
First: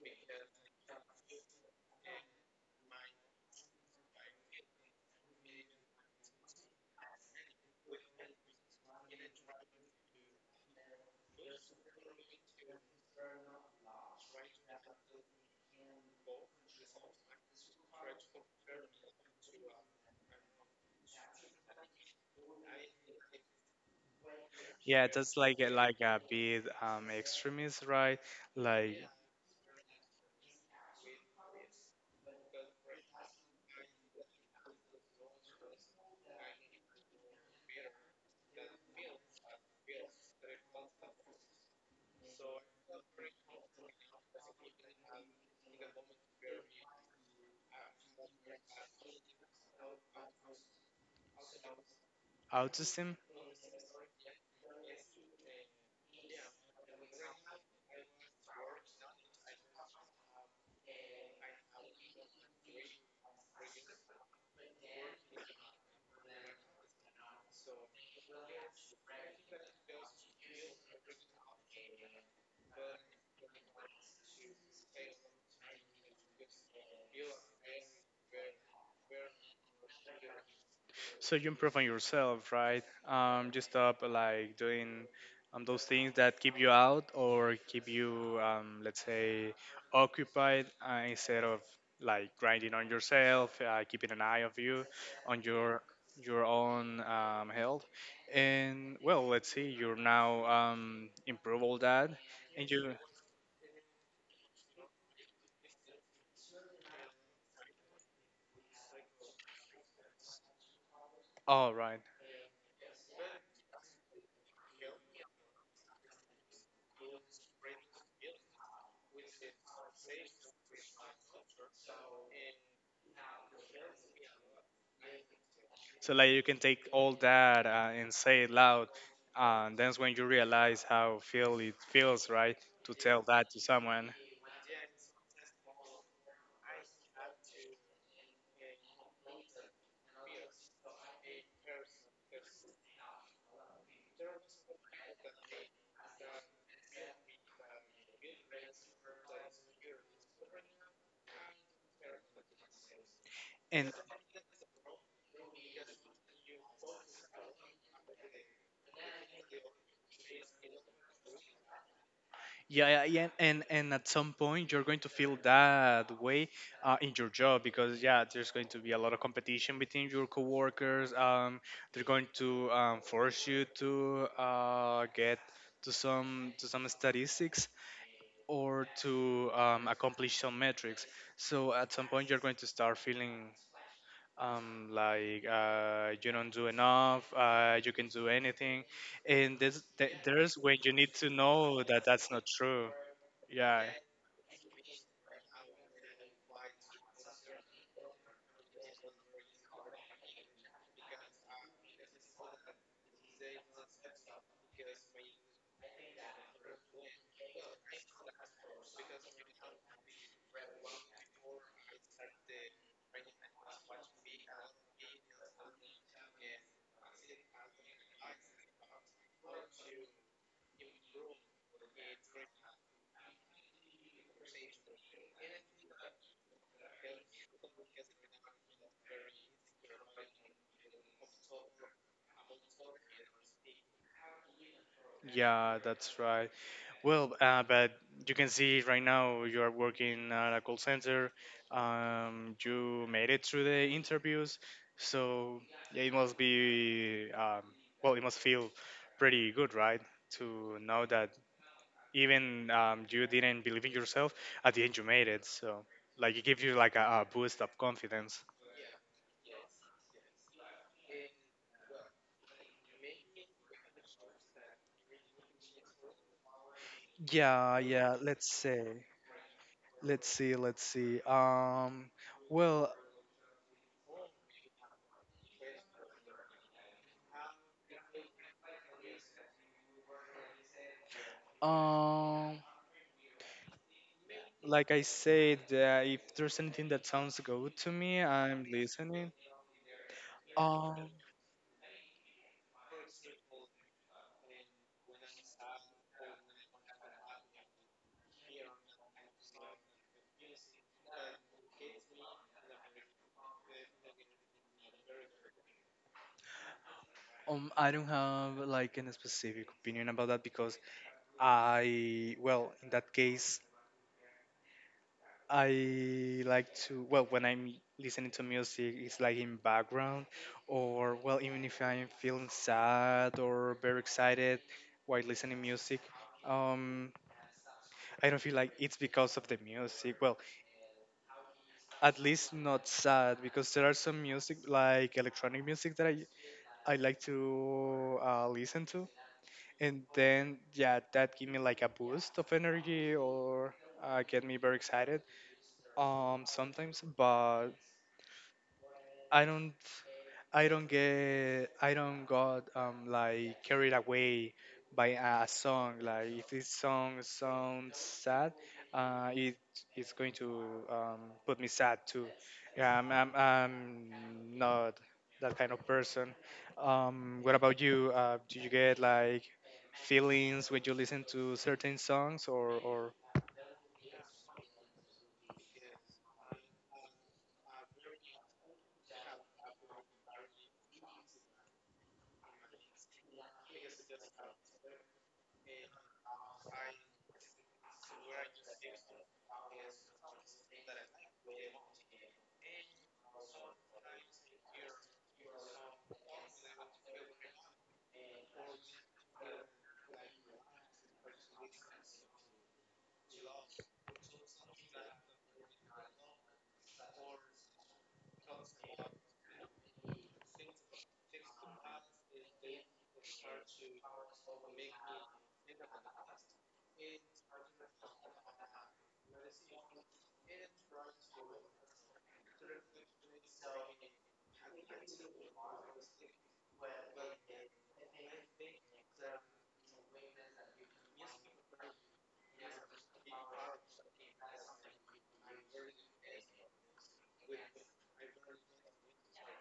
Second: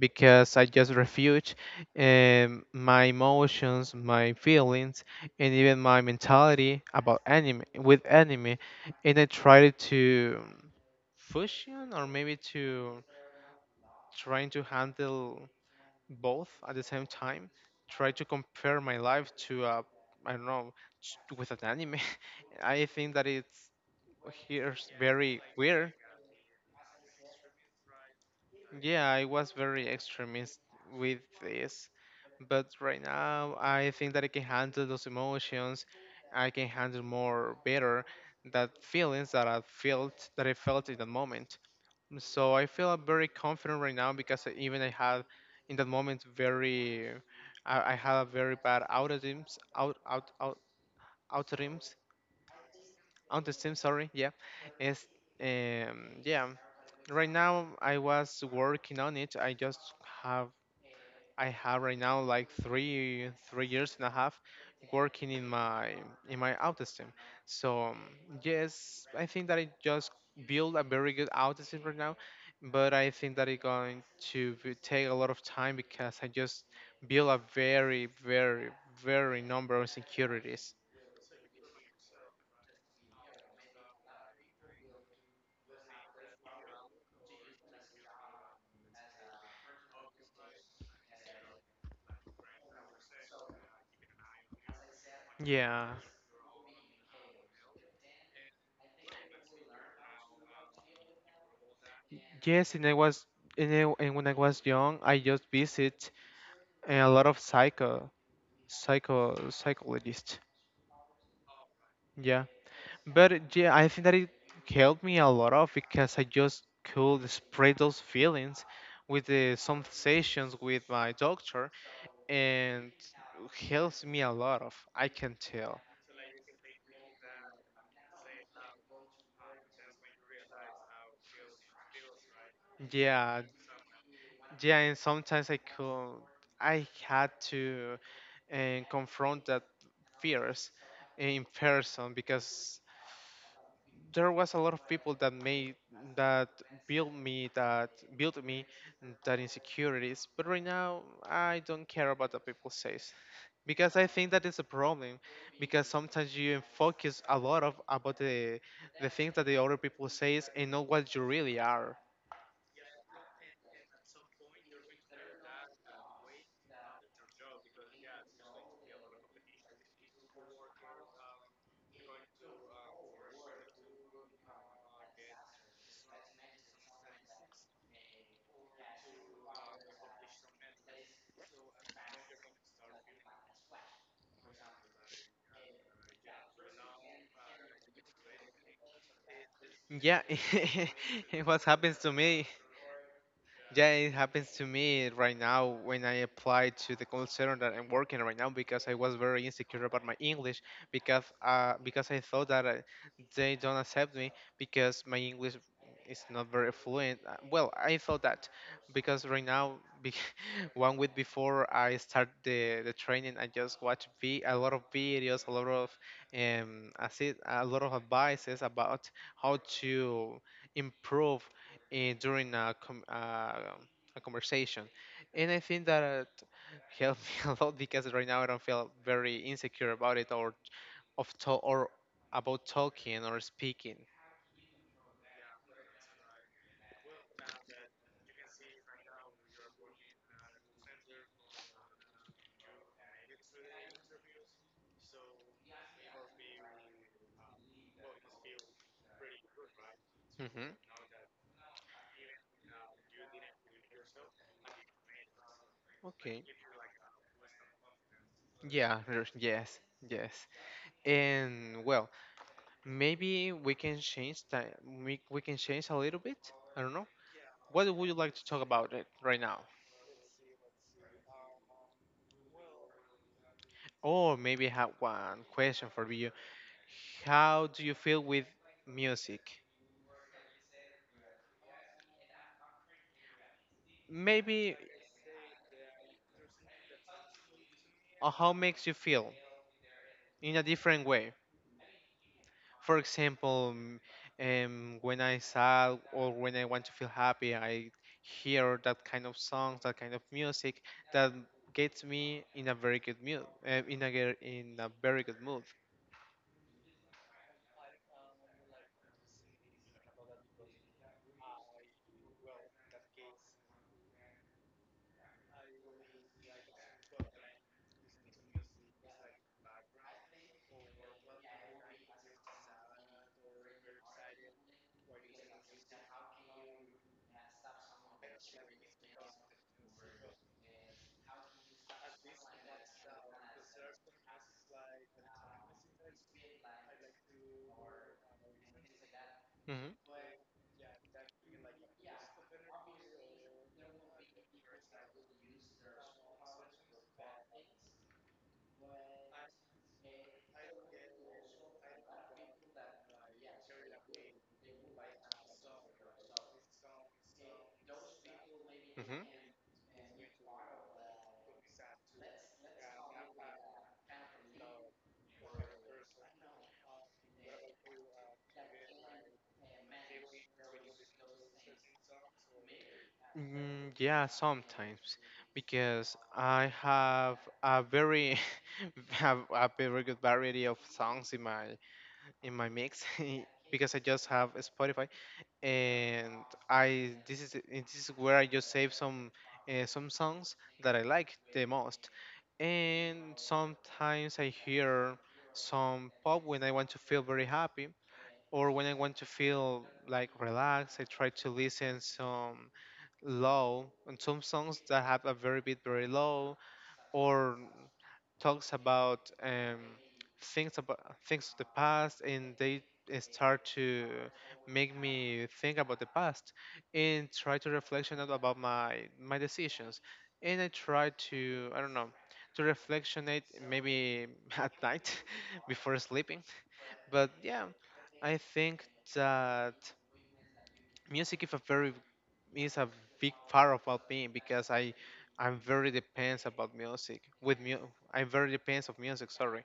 because I just refused my emotions, my feelings, and even my mentality about anime with anime, and I tried to fusion or maybe to trying to handle both at the same time, try to compare my life to a, I don't know, with an anime. I think that it's, here's
Yeah, that's
very
like a—
weird.
like a bit extremist, right? Like
Yeah, I was very extremist with this, but right now I think that I can handle those emotions. I can handle more better that feelings that I felt in that moment. So I feel very confident right now because even I had in that moment very, I had a very bad autodims out out out autodims,
autism.
autodims, sorry, yeah. It's yeah, right now I was working on it. Have I have right now like three years and a half working in my autism. So yes, I think that I just build a very good autism right now, but I think that it's going take a lot of time, because I just build a very number of insecurities.
So you improve on yourself, right? You stop like doing those things that keep you out or keep you let's say occupied instead of like grinding on yourself, keeping an eye of you on your
Yeah.
own health. And well, let's see, you're now improve all that, and
Yes, and
you.
I was, and when I was young, I just visit a lot of psycho, psychologist.
All right.
Yeah, but yeah, I think that it helped me a lot of, because I just could express those feelings with some sessions with my doctor, and helps me a lot of. I can tell.
So like you can take all that and say it loud, and that's when you realize how feel it feels, right? To tell
Yeah,
that to someone.
yeah, and sometimes I could, I had to, and confront that fears in person, because there was a lot of people that made that built me that built me that insecurities, but right now I don't care about what people says,
And
because I think that is a problem, because sometimes you focus a lot of about the things that the other people says, and not what you really are.
yeah, yeah, yeah, and at some point you're going to feel that way in your job because yeah, there's going to be a lot of competition between your coworkers. They're going to force you to get to some statistics or to accomplish some metrics. So at some point you're going to start feeling like you don't do enough, you can do anything, and there's th-
Yeah.
there's when you need to
It what
know
happens
that
to
that's not
me.
true. Yeah,
Yeah, it happens to me right now when I apply to the call center that I'm working right now, because I was very insecure about my English, because I thought that they don't accept me because my English is not very fluent. Well, I thought that, because right now, one week before I start the training, I just watch a lot of videos, a lot of I see a lot of advices about how to improve, during a, a conversation. And I think that helped me a lot, because right now I don't feel very insecure about it, or about talking or speaking.
yeah, that's right. Well, but you can see right now you are working at a call center. You made it through the interviews, so yeah, it must be well, it must feel pretty good, right?
Hmm.
To know that even you didn't believe in yourself, at the end you made it, so like it
Okay.
gives you like a boost of confidence.
Yeah. Yes. Yes. And well, maybe we can change that. We can change a little bit. I don't know.
Yeah,
What would you
yeah.
like to
Let's
talk about
say,
it right now?
let's see. Well,
Or maybe I have one question for you. How do you feel with music?
um,
Maybe,
like I said, if there's anything that sounds good to me,
or how
I'm
makes you
listening.
feel in a
Um,
different way. For example, when I sad or when I want to feel happy, I hear that kind of songs, that kind of music that gets me in a very good mood, in a very good mood.
I don't have like any specific opinion about that because I, well, in that case, I like to, well, when I'm listening to music, it's like in background, or well, even if I'm feeling sad or very excited while listening music, um, I don't feel like it's because of the music. Well, at least not sad, because there are some music like electronic music that I like to listen to, and
Hmm.
then yeah, that give me like a boost of energy or get me very excited sometimes, but I don't. I don't got like carried away by a song. Like if this song sounds sad, uh,
Hmm.
it it's going to um, put me sad too. Yeah, I'm not that kind of person. What about you? Do you get like feelings when you listen to certain songs or?
Mm, yeah, sometimes because I have a very have a very good variety of songs in my mix because I just have Spotify and I this is and this is where I just save some songs that I like the most. And sometimes I hear some pop when I want to feel very happy, or when I want to feel like relaxed. I try to listen some low and some songs that have a very low, or talks about things about things of the past, and they start to make me think about the past and try to reflection out about my decisions. And I try to, I don't know, to reflection it maybe at night before sleeping. But yeah, I think that music is a big part about me because I I'm very depends about music with mu I'm very depends of music, sorry,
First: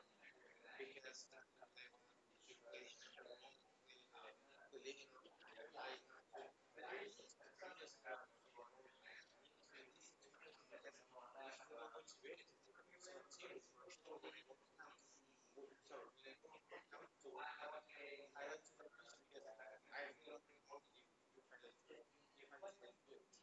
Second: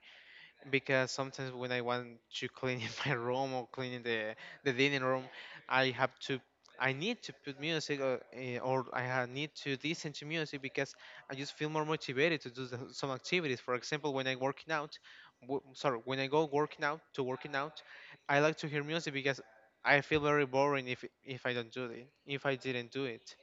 because sometimes when I want to clean in my room or clean in the dining room, I have to I need to put music, or need to listen to music because I just feel more motivated to do some activities. For example, when I go working out, I like to hear music because I feel very boring if I didn't do it.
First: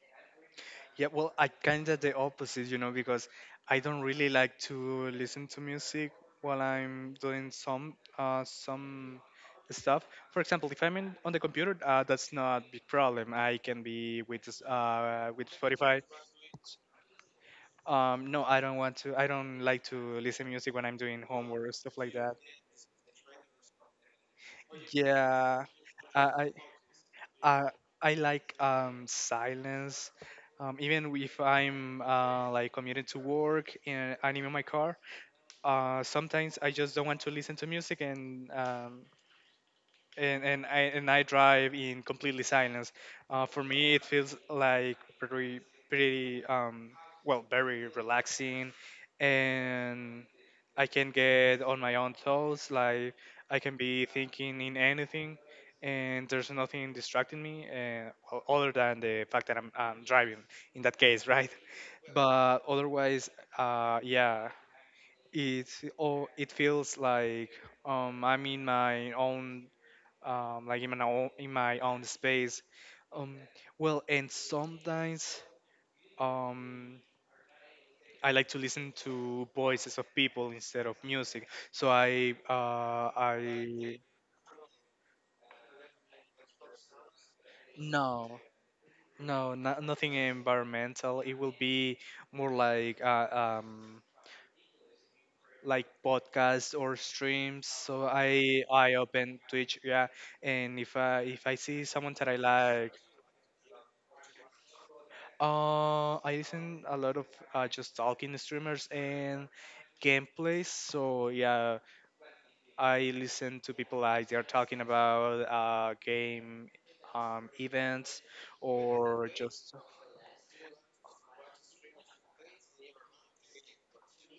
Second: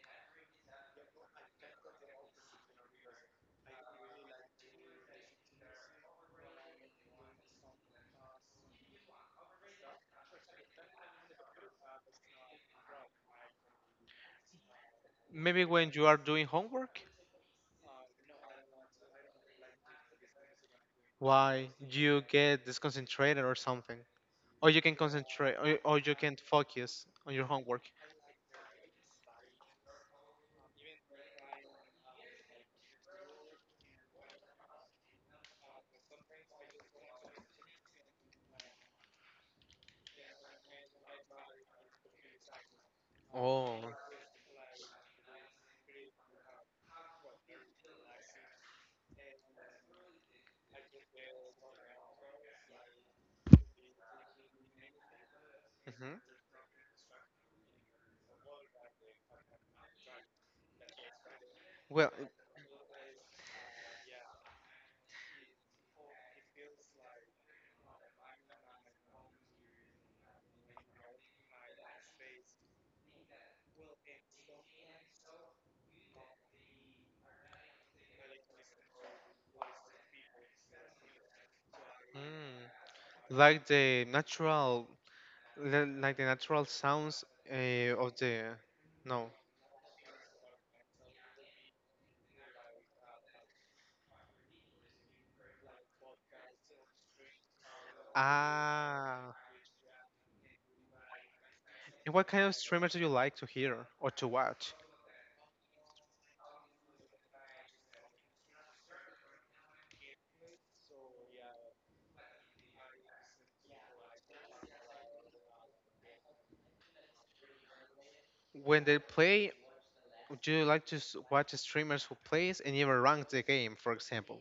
Yeah, well, I kind of the opposite, you know, because I don't really like to listen to music while I'm doing some stuff. For example, if I'm on the computer, that's not a big problem. I can be with with
Maybe when
Spotify.
you are doing homework,
No, I don't want to. I don't like to listen music when I'm doing homework
why
or stuff like
you
that.
get disconcentrated or something. Or you can concentrate,
Yeah,
or you
I
can
I
focus on your
uh,
homework.
I like silence. Even if I'm like commuting to work and I'm in my car, sometimes I just don't want to listen to music, and I drive in completely silence. For
Oh.
me, it feels like pretty well very relaxing, and I can get on my own thoughts. Like I can be thinking in anything,
Hmm.
and there's nothing distracting me, and well, other than the fact that I'm driving in that case, right?
Well, it-
But otherwise, yeah. It oh it feels like I'm in my own like in my own space. Um well, and sometimes um I like to listen to voices of people instead of music. So I
mm,
uh
like
I
the natural, like the natural sounds uh, of
no,
the, no.
no, no, nothing environmental. It will be more um like podcasts or streams. So I
Ah,
open Twitch, yeah, and if I see
and
someone
what
that I
kind of streamers
like,
do you like to hear or to watch?
I listen a lot of just talking streamers and gameplays. So yeah, I listen to people like they're talking about game events
When they
or
play,
just
do you like to watch streamers who plays and even rank the game, for example?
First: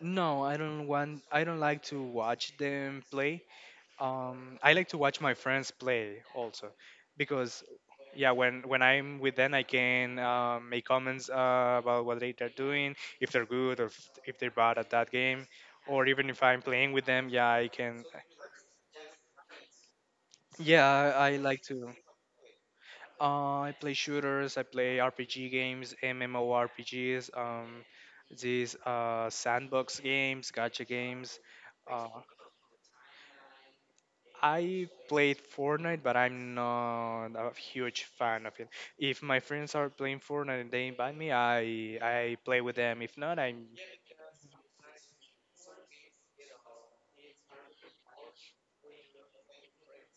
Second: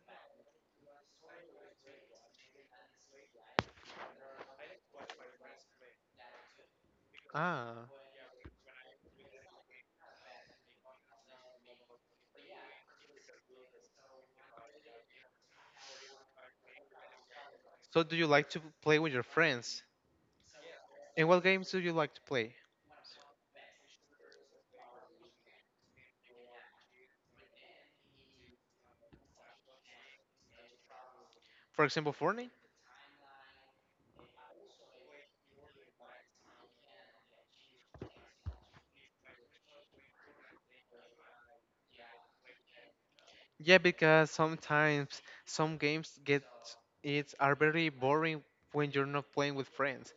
no, I don't like to watch them play. I like to watch my friends play also, because
Ah,
yeah, when I'm with them, I can make comments about what they're doing, if they're good or if they're bad at that game, or even if I'm playing with them, yeah, I can.
so do you like to play with your friends?
Yeah,
And
I
what
like
games do
to.
you like to play?
I play shooters. I play RPG games, MMORPGs, these sandbox games, gacha games.
For
Uh,
example, Fortnite?
I played Fortnite, but I'm not a huge fan of it. If my friends are playing Fortnite and they invite me, I play with them. If not, I'm
Yeah, because sometimes some games get it are very boring when you're not playing with friends.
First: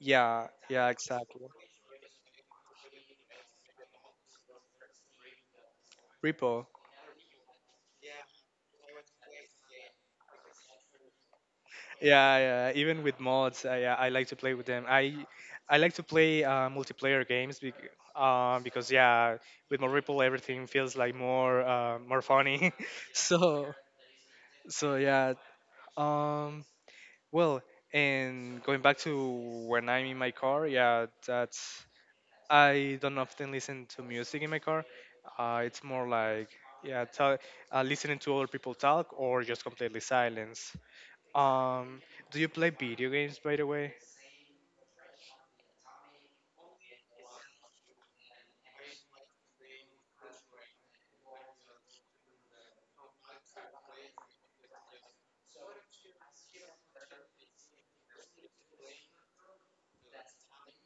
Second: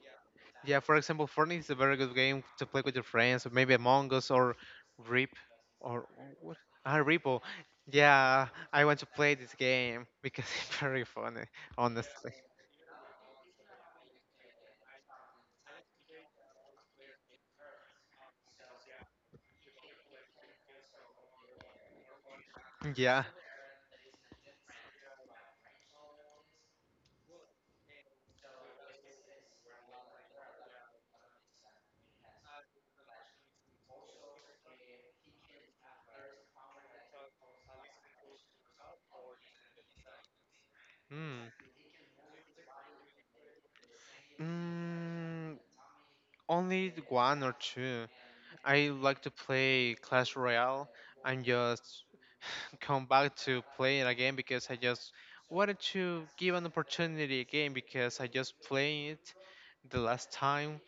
yeah,
Yeah,
yeah,
for example,
exactly.
Fortnite is a very good game to play with your friends, or maybe Among Us or Rip or what?
Repo.
Ah, Ripple. Yeah, I want to play this game because it's very funny, honest.
Yeah, yeah. Even with mods, I like to play with them. I like to play multiplayer games because yeah, with more Ripple, everything feels like more more funny.
Yeah.
so so yeah. Um, well, and going back to when I'm in my car, yeah, that's I don't often listen to music in my car. It's more like yeah, listening to other people talk or just completely silence.
Mm.
Um, do you play video games by the way?
Mm, only one or two. I like to play Clash Royale and just come back to playing again because I just wanted to give an opportunity again because I just played it the last time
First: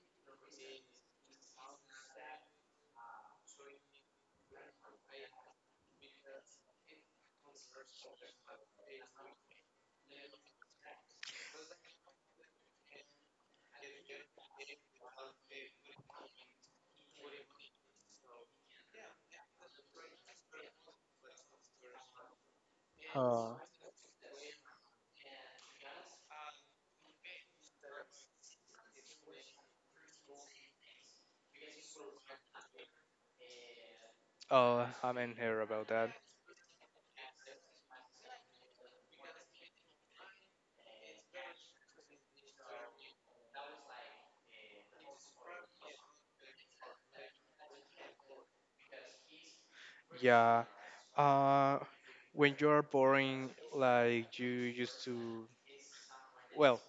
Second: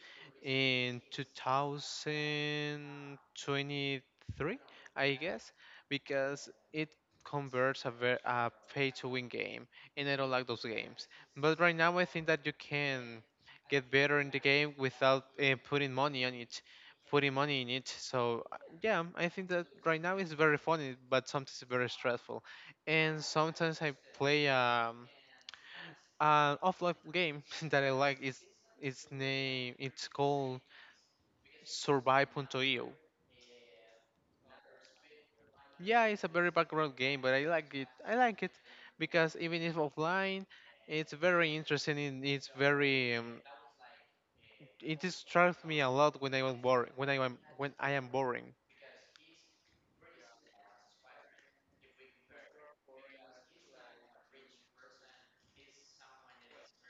in 2023, I guess, because it converts a pay-to-win game, and I don't like those games. But right now, I think that you can get better in the game without putting money in it. So yeah, I think that right now it's very funny, but sometimes it's very stressful. And
Uh,
sometimes I play an offline game that I like. It's its name it's called Survive.io.
oh, I haven't heard about
Yeah,
that.
it's a very background game, but I like it. I like it because even if offline, it's very interesting. And It's very It distracts me a lot when I am boring.
Yeah. Uh, when you're boring, like you used to, well,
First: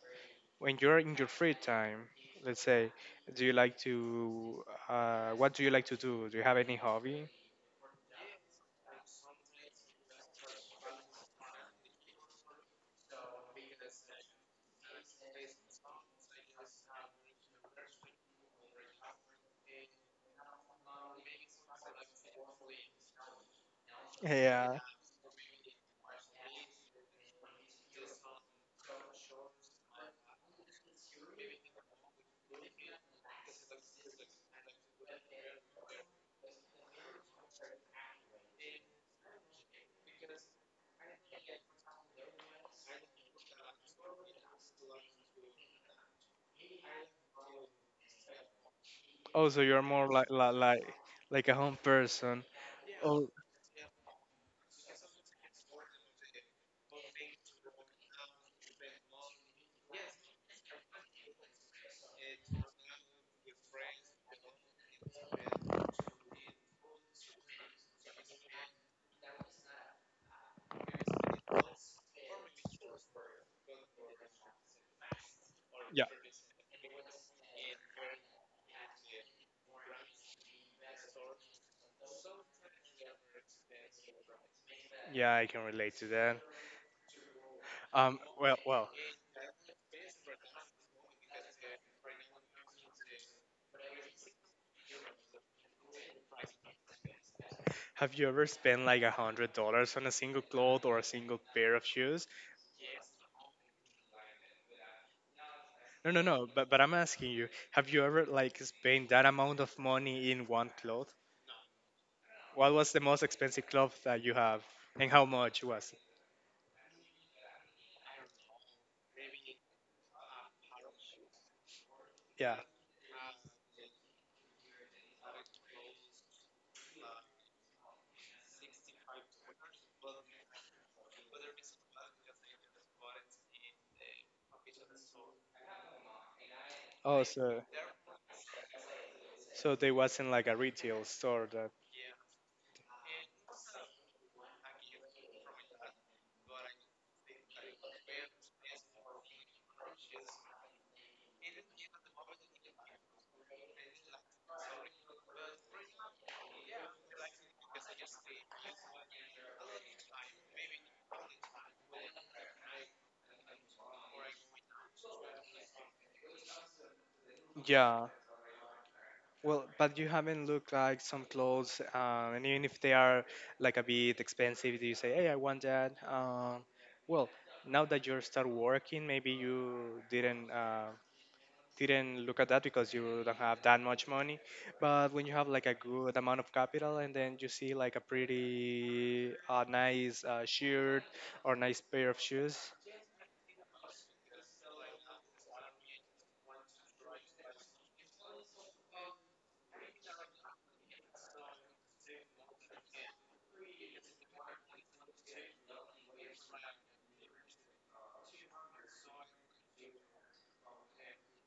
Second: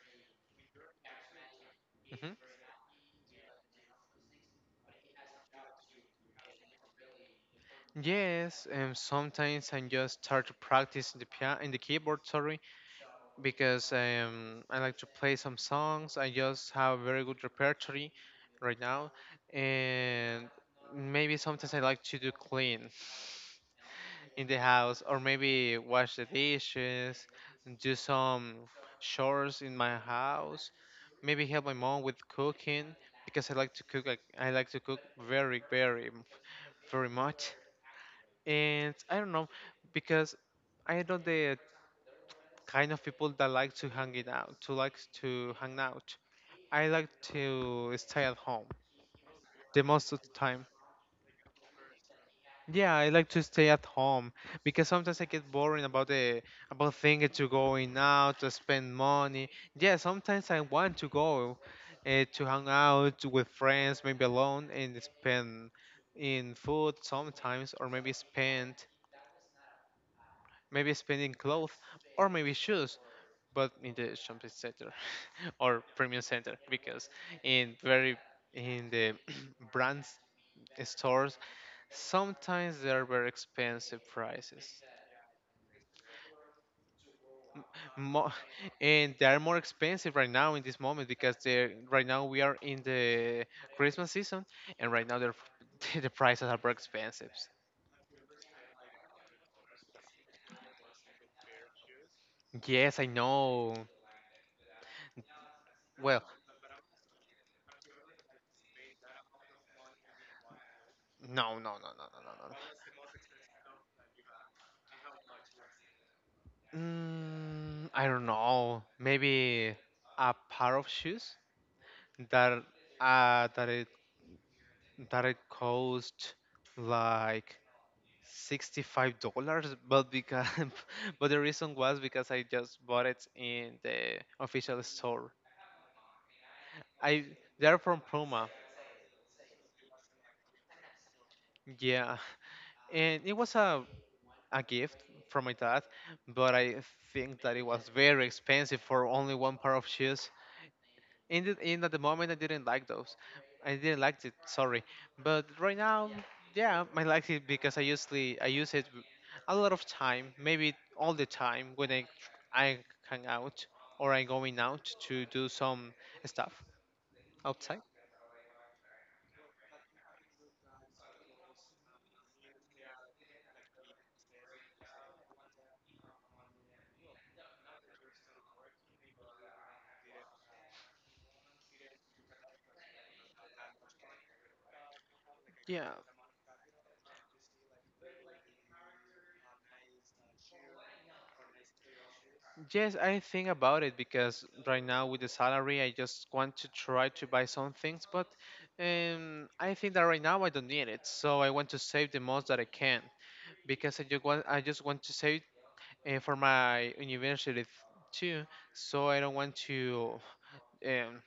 when you're in your free time,
Mm-hmm.
let's say, do you like to, what do you like to do? Do you have any hobby?
Yes, sometimes I just start to practice in the keyboard, sorry, because I like to play some songs. I just have a very good repertory right now, and maybe sometimes I like to do clean in the
Yeah.
house, or maybe wash the dishes, do some chores in my house, maybe help my mom with cooking because I like to cook. Like I like to cook very, very, very much, and I don't know, because I know the kind of people that like to hang out. I like to stay at home
Also,
the
you're more
most of the
like
time.
like a home person.
Yeah, I
Oh,
like to stay at home because sometimes I get boring about the about thinking to going out to spend money. Yeah, sometimes I want to go to hang out with friends, maybe alone, and spend in food sometimes, or maybe spending clothes or maybe shoes, but in the shopping center or
yeah,
premium center because in very in the brands stores sometimes they are very expensive prices.
yeah, I can relate to that.
Mo-
Well,
and they are more expensive right now in this moment because they right now we are in the christmas season, and right now they're, the prices are very expensive.
have you ever spent like $100 on a single cloth or a single pair of shoes?
Yes, I know.
No, no,
Well.
no. But I'm asking you, have you ever like spent that amount of money in one cloth?
No, no.
What was the most expensive cloth that you have, and how much was?
Mm, I don't know. Maybe a pair of shoes
Yeah.
that uh that it that it cost like $65, but because but the reason was because I just bought it in the official store.
Oh,
I
so
They're from Puma,
so they wasn't like a retail store that.
yeah, and it was a gift from my dad, but I think that it was very expensive for only one pair of shoes. In the, in At the moment I didn't like those. I didn't like it. Sorry, but right now, yeah, I like it because I use it a lot of time, maybe all the time when I hang out or I'm going out to do some stuff outside.
Yeah. Well, but you haven't looked like some clothes, and even if they are like a bit expensive, do you say, "Hey, I want that." Well, now that you start working, maybe you didn't look at that because you don't have that much money. But when you have like a
Yeah,
good amount of capital, and then you see like a pretty nice shirt or nice pair of shoes,
yes, I think about it because right now with the salary, I just want to try to buy some things, but I think that right now I don't need it, so I want to save the most that I can, because I just want to save, and for my university too. So I don't want to um,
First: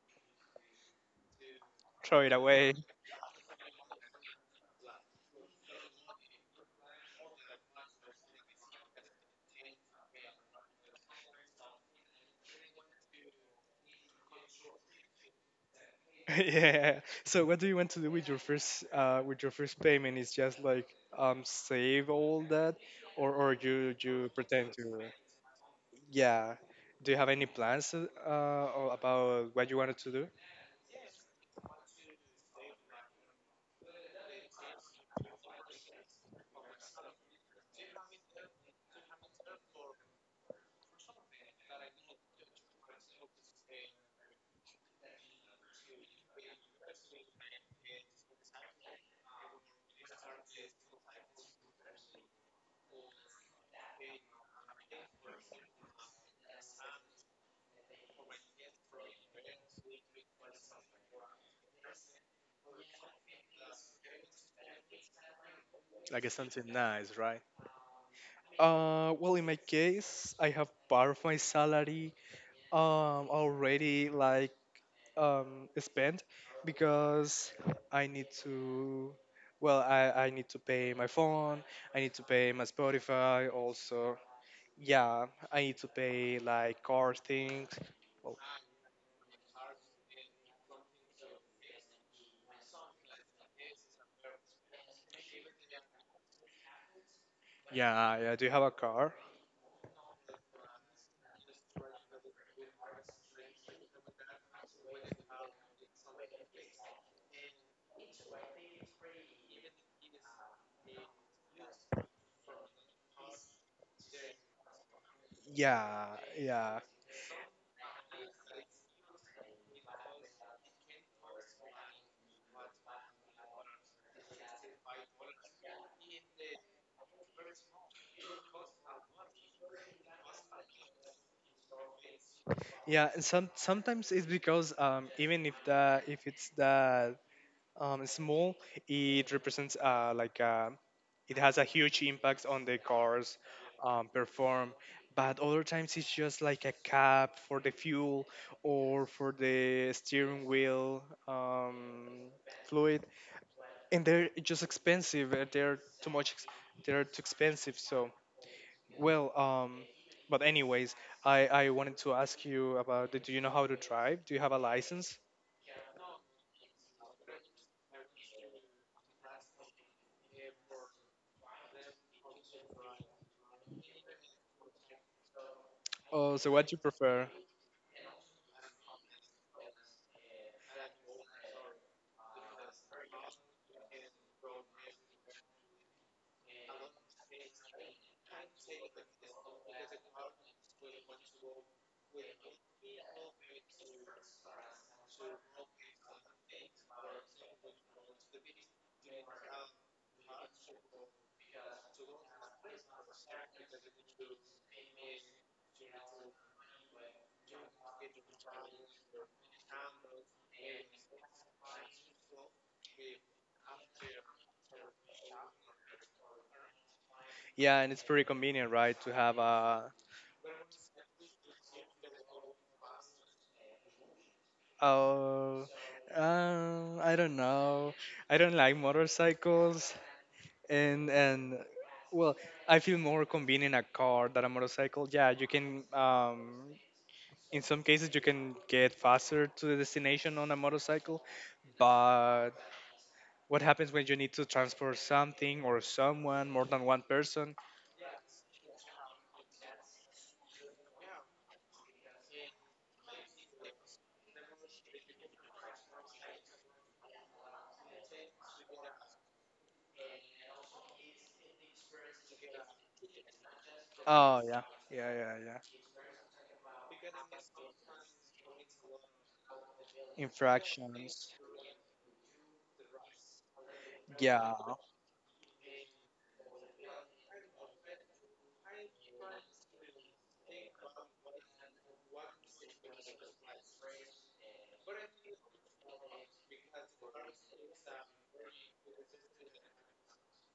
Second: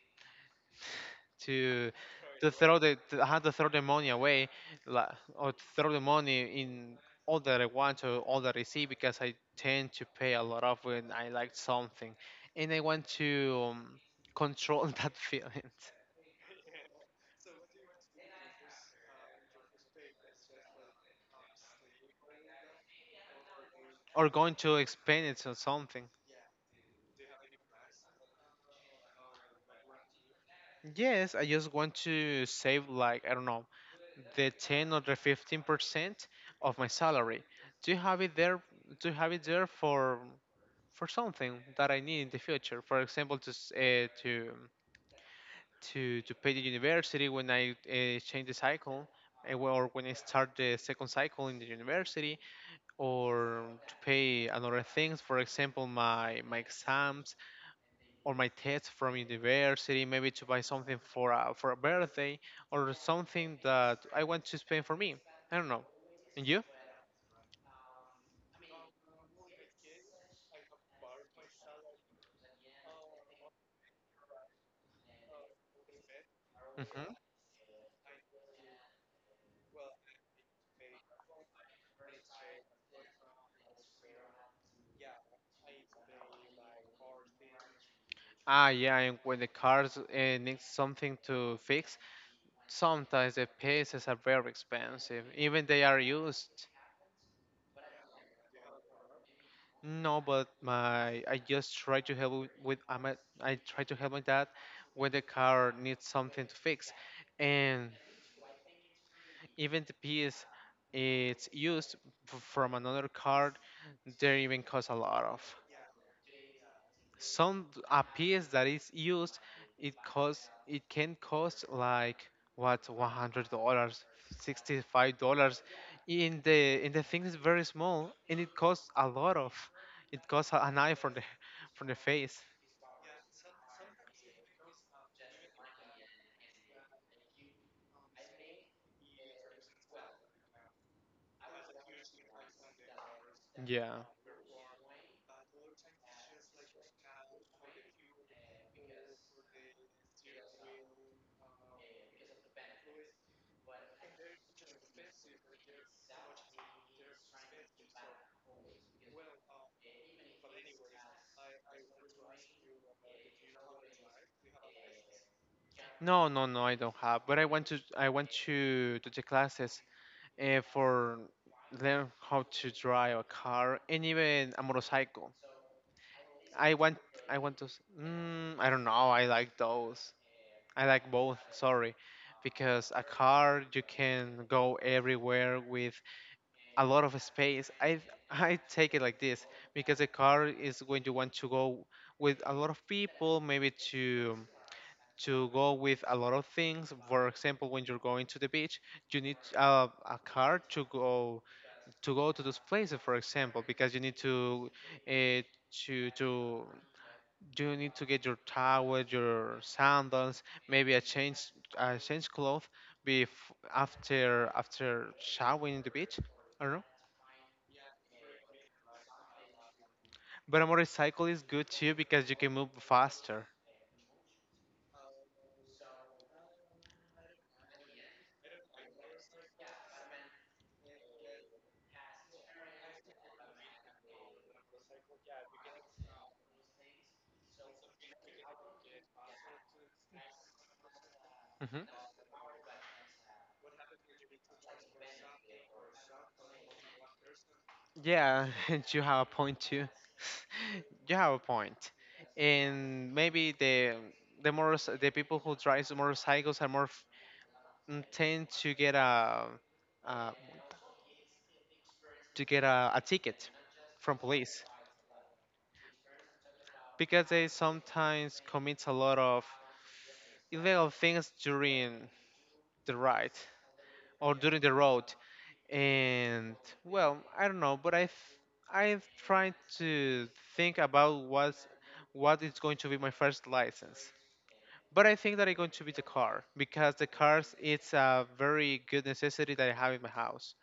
to
throw it away.
throw the to, I have to throw the money away, la or throw the money in all that I want or all that I see, because I tend to pay a lot of when I like something, and I want to control that feeling
yeah. So what do you want to do with your first payment? Is just like save all that, or
or
you
going
pretend
to
to?
expand it on something.
Yeah. Do you have any plans or about what you wanted to do?
Yes, I just want to save like I don't know the 10 or the 15% of my salary to have it there, to have it there for for something that I need in the future, for example to to pay the university when I change the cycle, or when I start the second cycle in the university, or to pay another things, for example my exams or my test from university, maybe to buy something for for a birthday, or something that I want to spend for me. I don't know.
Like it's
And you?
something nice, right? Well, in my case, I have part of my salary already like. Spent
Hmm.
because I need to. Well, I need to pay my phone. I need to pay my Spotify. Also, yeah, I need to pay like car things. Well,
Ah, yeah. And when the cars needs something to fix, sometimes the pieces are very expensive, even they are used.
yeah, yeah. Do you have a car?
No, but my I just try to help I try to help my dad when the car needs something to fix, and even the piece it's used from another card, they even cost a lot of.
Yeah, yeah,
Some a piece that is used, it can cost like what $100, $65. In the thing is very small and it costs a lot of. It costs an eye for the face.
yeah. And some sometimes it's because even if the if it's the small, it represents it has a huge impact on the car's
Yeah.
perform. But other times it's just like a cap for the fuel or for the steering wheel fluid, and they're just expensive. They're too expensive. So well, but anyways, I wanted to ask you about. Do you know how to drive? Do you have a license?
No, no, no, I don't have. But I went to the classes for learn how to drive a car and even a motorcycle.
Oh, so what
I
do you
want
prefer?
I want to. S- Mm, I don't know. I like those. I like both. Sorry, because a car you can go everywhere with a lot of space. I take it like this because a car is when you want to go with a lot of people, maybe to go with a lot of things. For example, when you're going to the beach, you need a car to go to those places, for example, because you need to uh, to to you need to get your towel, your sandals, maybe a change cloth bef- after after showering in the beach. I don't know.
Yeah, and it's pretty convenient, right, to have a.
But a motorcycle is good too because you can move faster.
Oh, I don't know. I don't like motorcycles, and well, I feel more convenient a car than a motorcycle. Yeah, you can. In some cases, you can get faster to the destination on a motorcycle,
Hmm.
but what happens when you need to transport something or someone more than one person?
Yeah, and you have a point too. You have a point, and maybe the more the people who drive motorcycles are more tend to get a uh, to get a ticket from
Oh
police
yeah, yeah, yeah, yeah.
because they sometimes commit a lot of illegal things
Infractions.
during the ride or during
Yeah.
the road. And well, I don't know, but I've tried to think about what is going to be my first license. But I think that it's going to be the car because the cars, it's a very good necessity that I have in my house.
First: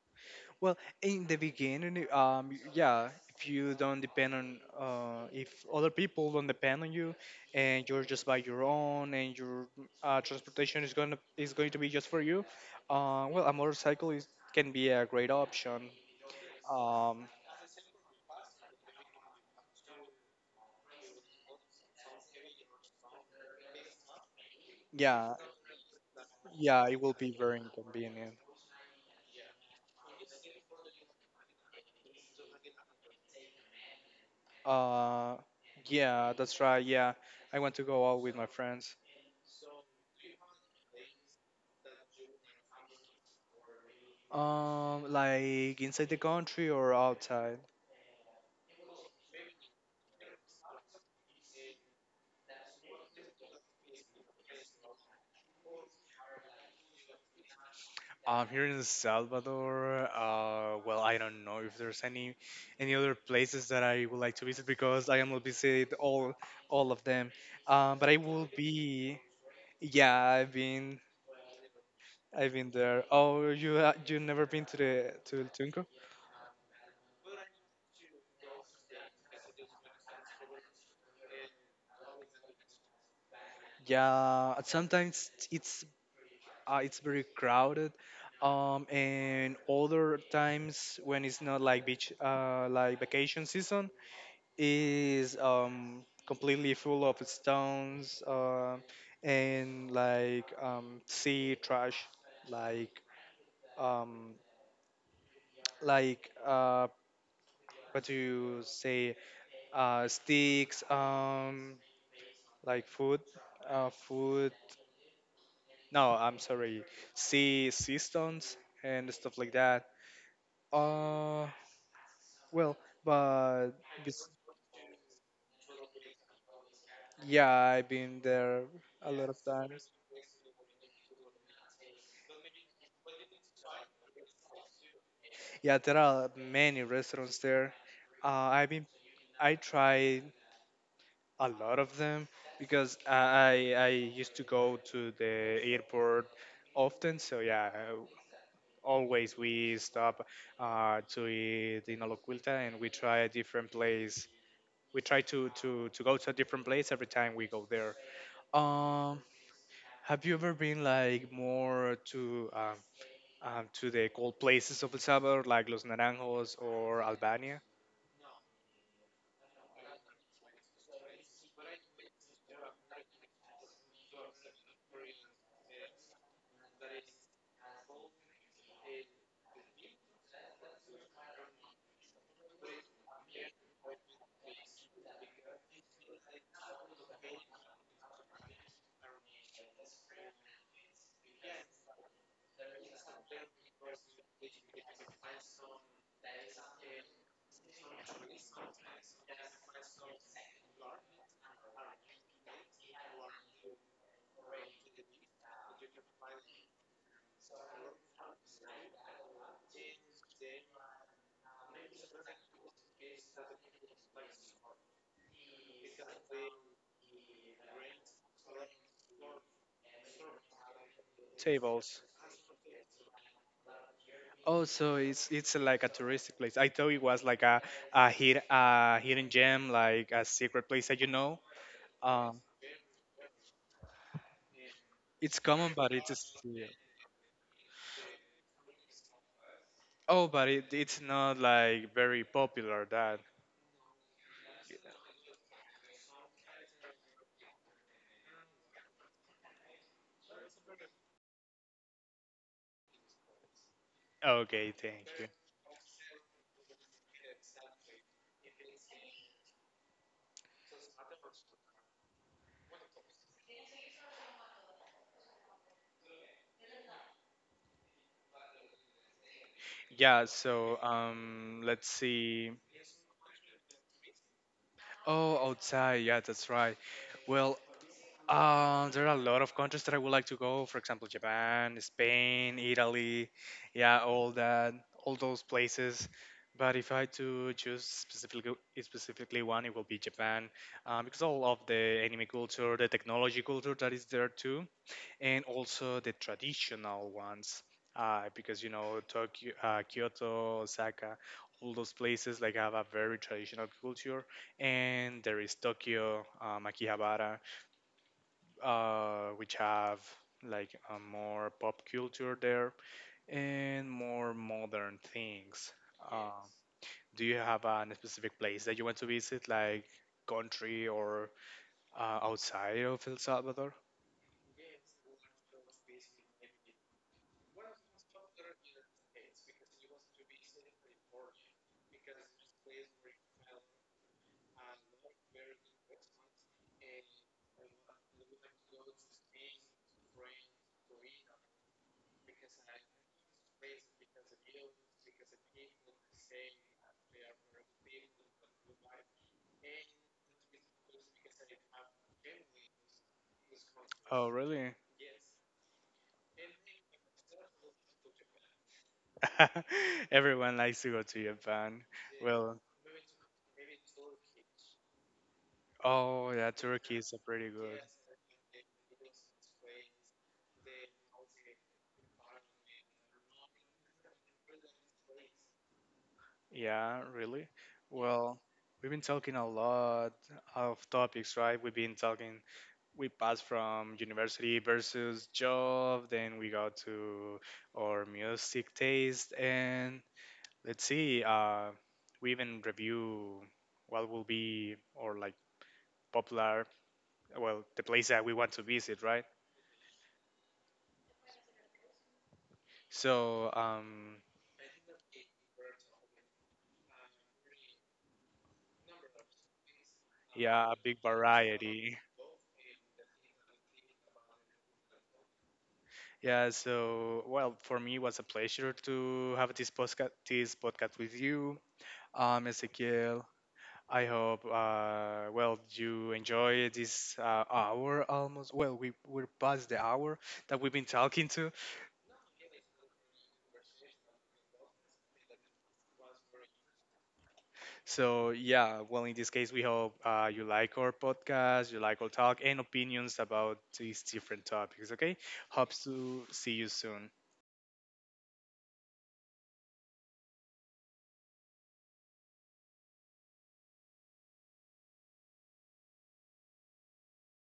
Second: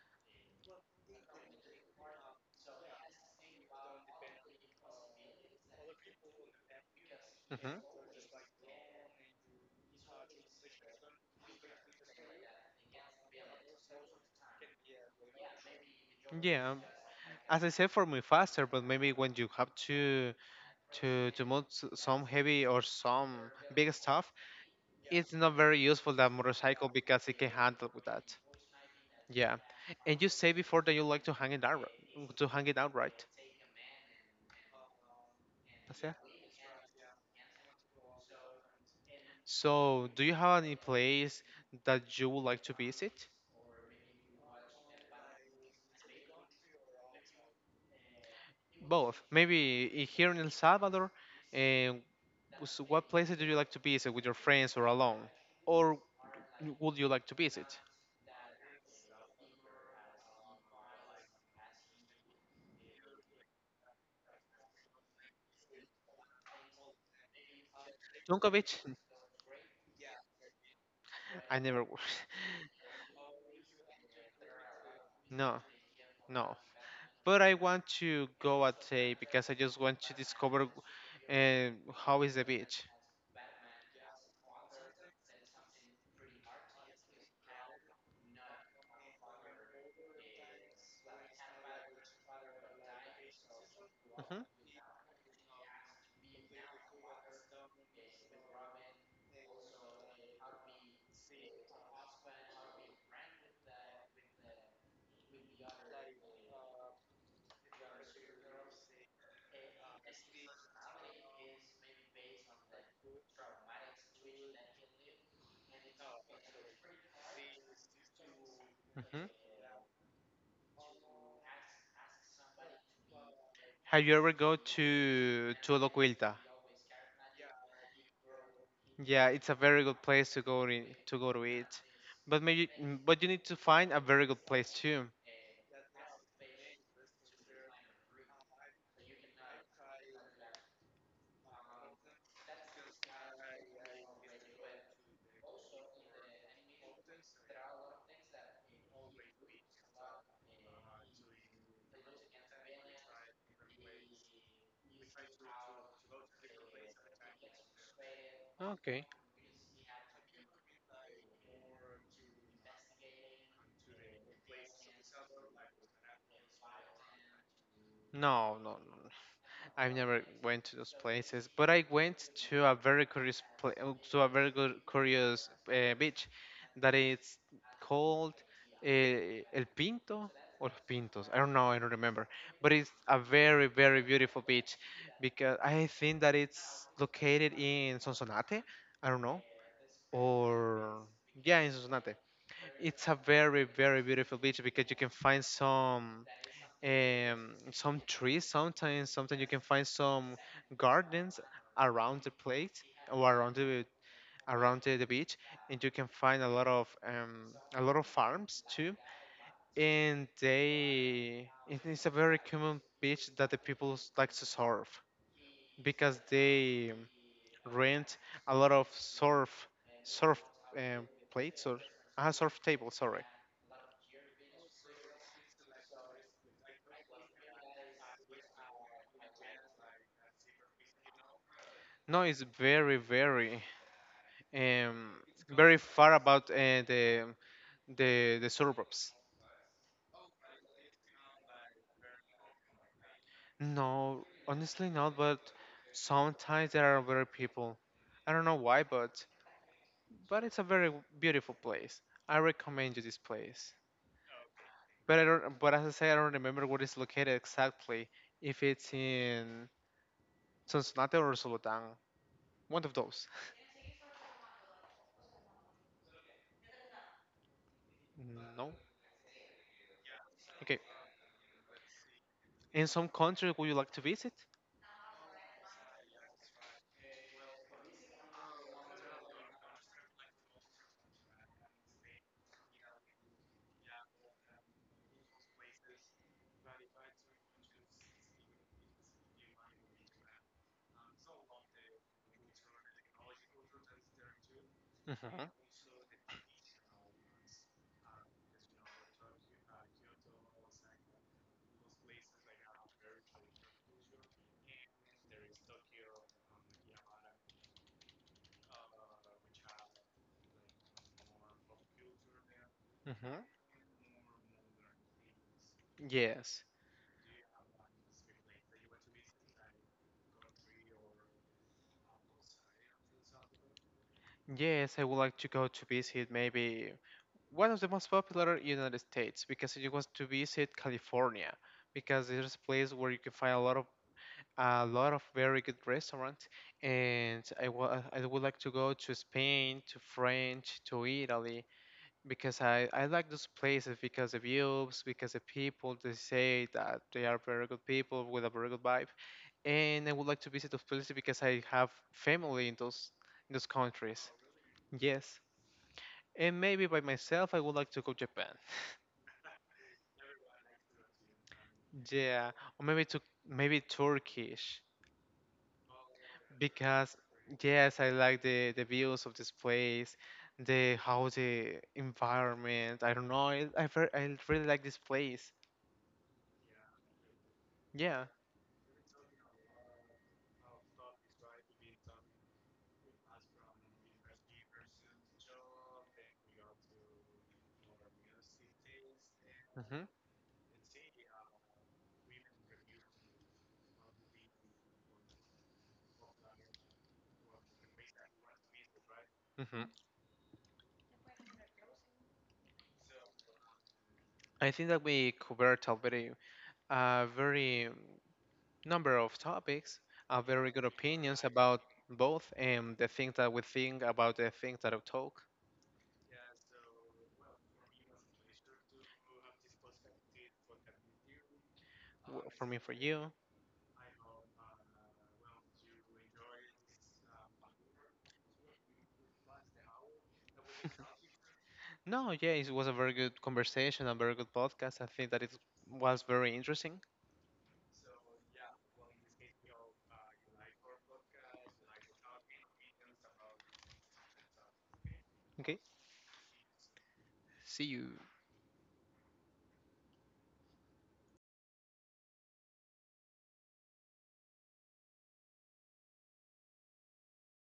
Well, in the beginning, y- yeah, if you don't depend on, if other people don't depend on you,
Hmm.
and you're just by your own, and your transportation is gonna is going to be just for you, well, a motorcycle is can be a great option.
Yeah,
Um,
as I said, for me faster, but maybe when you have to move some heavy or some big stuff, it's
yeah,
not very useful that
yeah,
motorcycle
it will
because
be
it can
very
handle with that.
inconvenient.
Yeah, and you say before that you like to hang it out to hang it out, right?
Uh,
That's it.
yeah, that's right. Yeah, I want to go out with my friends.
So, do you have any place that you would like to visit?
Like inside the country or outside?
Both, maybe here in El Salvador. And what places do you like to visit with your friends or alone, or would you like to visit?
Here in El Salvador, well, I don't know if there's any other places that I would like to visit because I am will visit all of them. But I
Tunco.
will be, yeah,
I never.
I've been there. Oh, you ha- you never been to the to El
No,
Tunco?
no. But I want to go at day because I just want to discover uh, how is the beach.
Yeah, sometimes it's very crowded. And other times when it's not like beach, like vacation season,
Hmm.
is completely full of stones and like sea trash like um like uh what do you say sticks like food, no, I'm sorry, sea stones and
Hmm.
stuff like that uh well, but
Have you ever go to Locuilta?
yeah, I've been there a
Yeah,
lot of
it's a very
times.
good place to go in, to go to eat. But maybe, but you need to find a very good place too.
Yeah, there are many restaurants there. Uh, I've been, I tried a lot of them because I used to go to the airport often. So yeah, always we stop to eat in Oloquilta and we try a different place. We try to go to a different place every time we go there.
Okay.
Um, have you ever been like more to the cold places of El Salvador, like Los Naranjos or Albania?
No, no, no. I've never went to those places, but I went to a very curious to a very good curious beach that is called El Pinto or Los Pintos. I don't know. I don't remember. But it's a very very beautiful beach because I think that it's located in Sonsonate. I don't know, or yeah, in Sonsonate. It's a very very beautiful beach because you can find some trees, sometimes you can find some gardens around the plate or around the the beach, and you can find a lot of farms too. And they, it is a very common beach that the people like to surf because they rent a lot of surf surf plates or
Tables.
surf tables, sorry.
Oh, so it's like a touristic place. I thought it was like a, hid, a hidden gem, like a secret place that you know.
No, it's
Um,
very very um
it's
very
common, but
far
it's
about
still.
the the suburbs.
Oh, but it's not like very popular. That
No, honestly not, but sometimes there are very people. I don't know why, but it's a very beautiful place. I recommend you this place.
okay, thank.
But I don't. But as I say, I don't remember where it's located exactly. If it's in Sonsonate or Solotán, one of those. No.
Yeah.
Okay.
So let's see.
In some country, would you like to visit?
Oh, outside. Yeah, that's right. Well, there are a lot of countries that I would like to go. For example, Japan, Spain, Italy, yeah, all that, all those places. But if I had to choose specifically one, it will be Japan, because all of the anime culture, the technology culture that is there too,
Hmm.
and also the traditional ones. Because you know Tokyo, Kyoto, Osaka, all those places like have a very traditional culture, and there is Tokyo, Akihabara, which have like a more pop culture there
Hmm.
and more modern things. Um,
Yes.
do you have an specific place that you want to visit, like country or outside of El Salvador?
Yes, I would like to go to visit maybe one of the most popular United States because I want to visit California because there's a place where you can find a lot of very good restaurants. And I would like to go to Spain, to French, to Italy because I like those places because the views, because the people, they say that they are very good people with a very good vibe. And I would like to visit those places because I have family in those countries.
Oh, really?
Yes, and maybe by myself I would like to go Japan.
Everyone likes to go to Japan.
Yeah,
Well,
or maybe to maybe Turkish
oh yeah, Turkey
because
is a pretty good.
yes, I like the views of this place, the how the environment. I don't know. I really like this place.
Yeah, really?
Yeah.
Well, we've been talking a lot of topics, right? We've been talking we pass from university versus job, then we go to our music taste,
Hmm.
and let's see we even review what will be or like popular, well, the place that we want to visit, right?
Hmm.
So
I think that we covered already a very number of topics, very
yeah, a
good
big
opinions about
variety.
both. And the things that we think about, the things that I talk.
Yeah, so well, for me it was a pleasure to have this podcast with you,
For me for
Ezequiel.
you.
I hope, well, you enjoy this hour almost. Well, we're past the hour that we've been talking to.
No, yeah, it was a very good conversation, a very good podcast. I think that it was very interesting.
So, yeah, well, in this case, we hope you like our podcast, you like our talk, and opinions about these different topics, okay?
Okay,
Hopes to see you soon.
see you.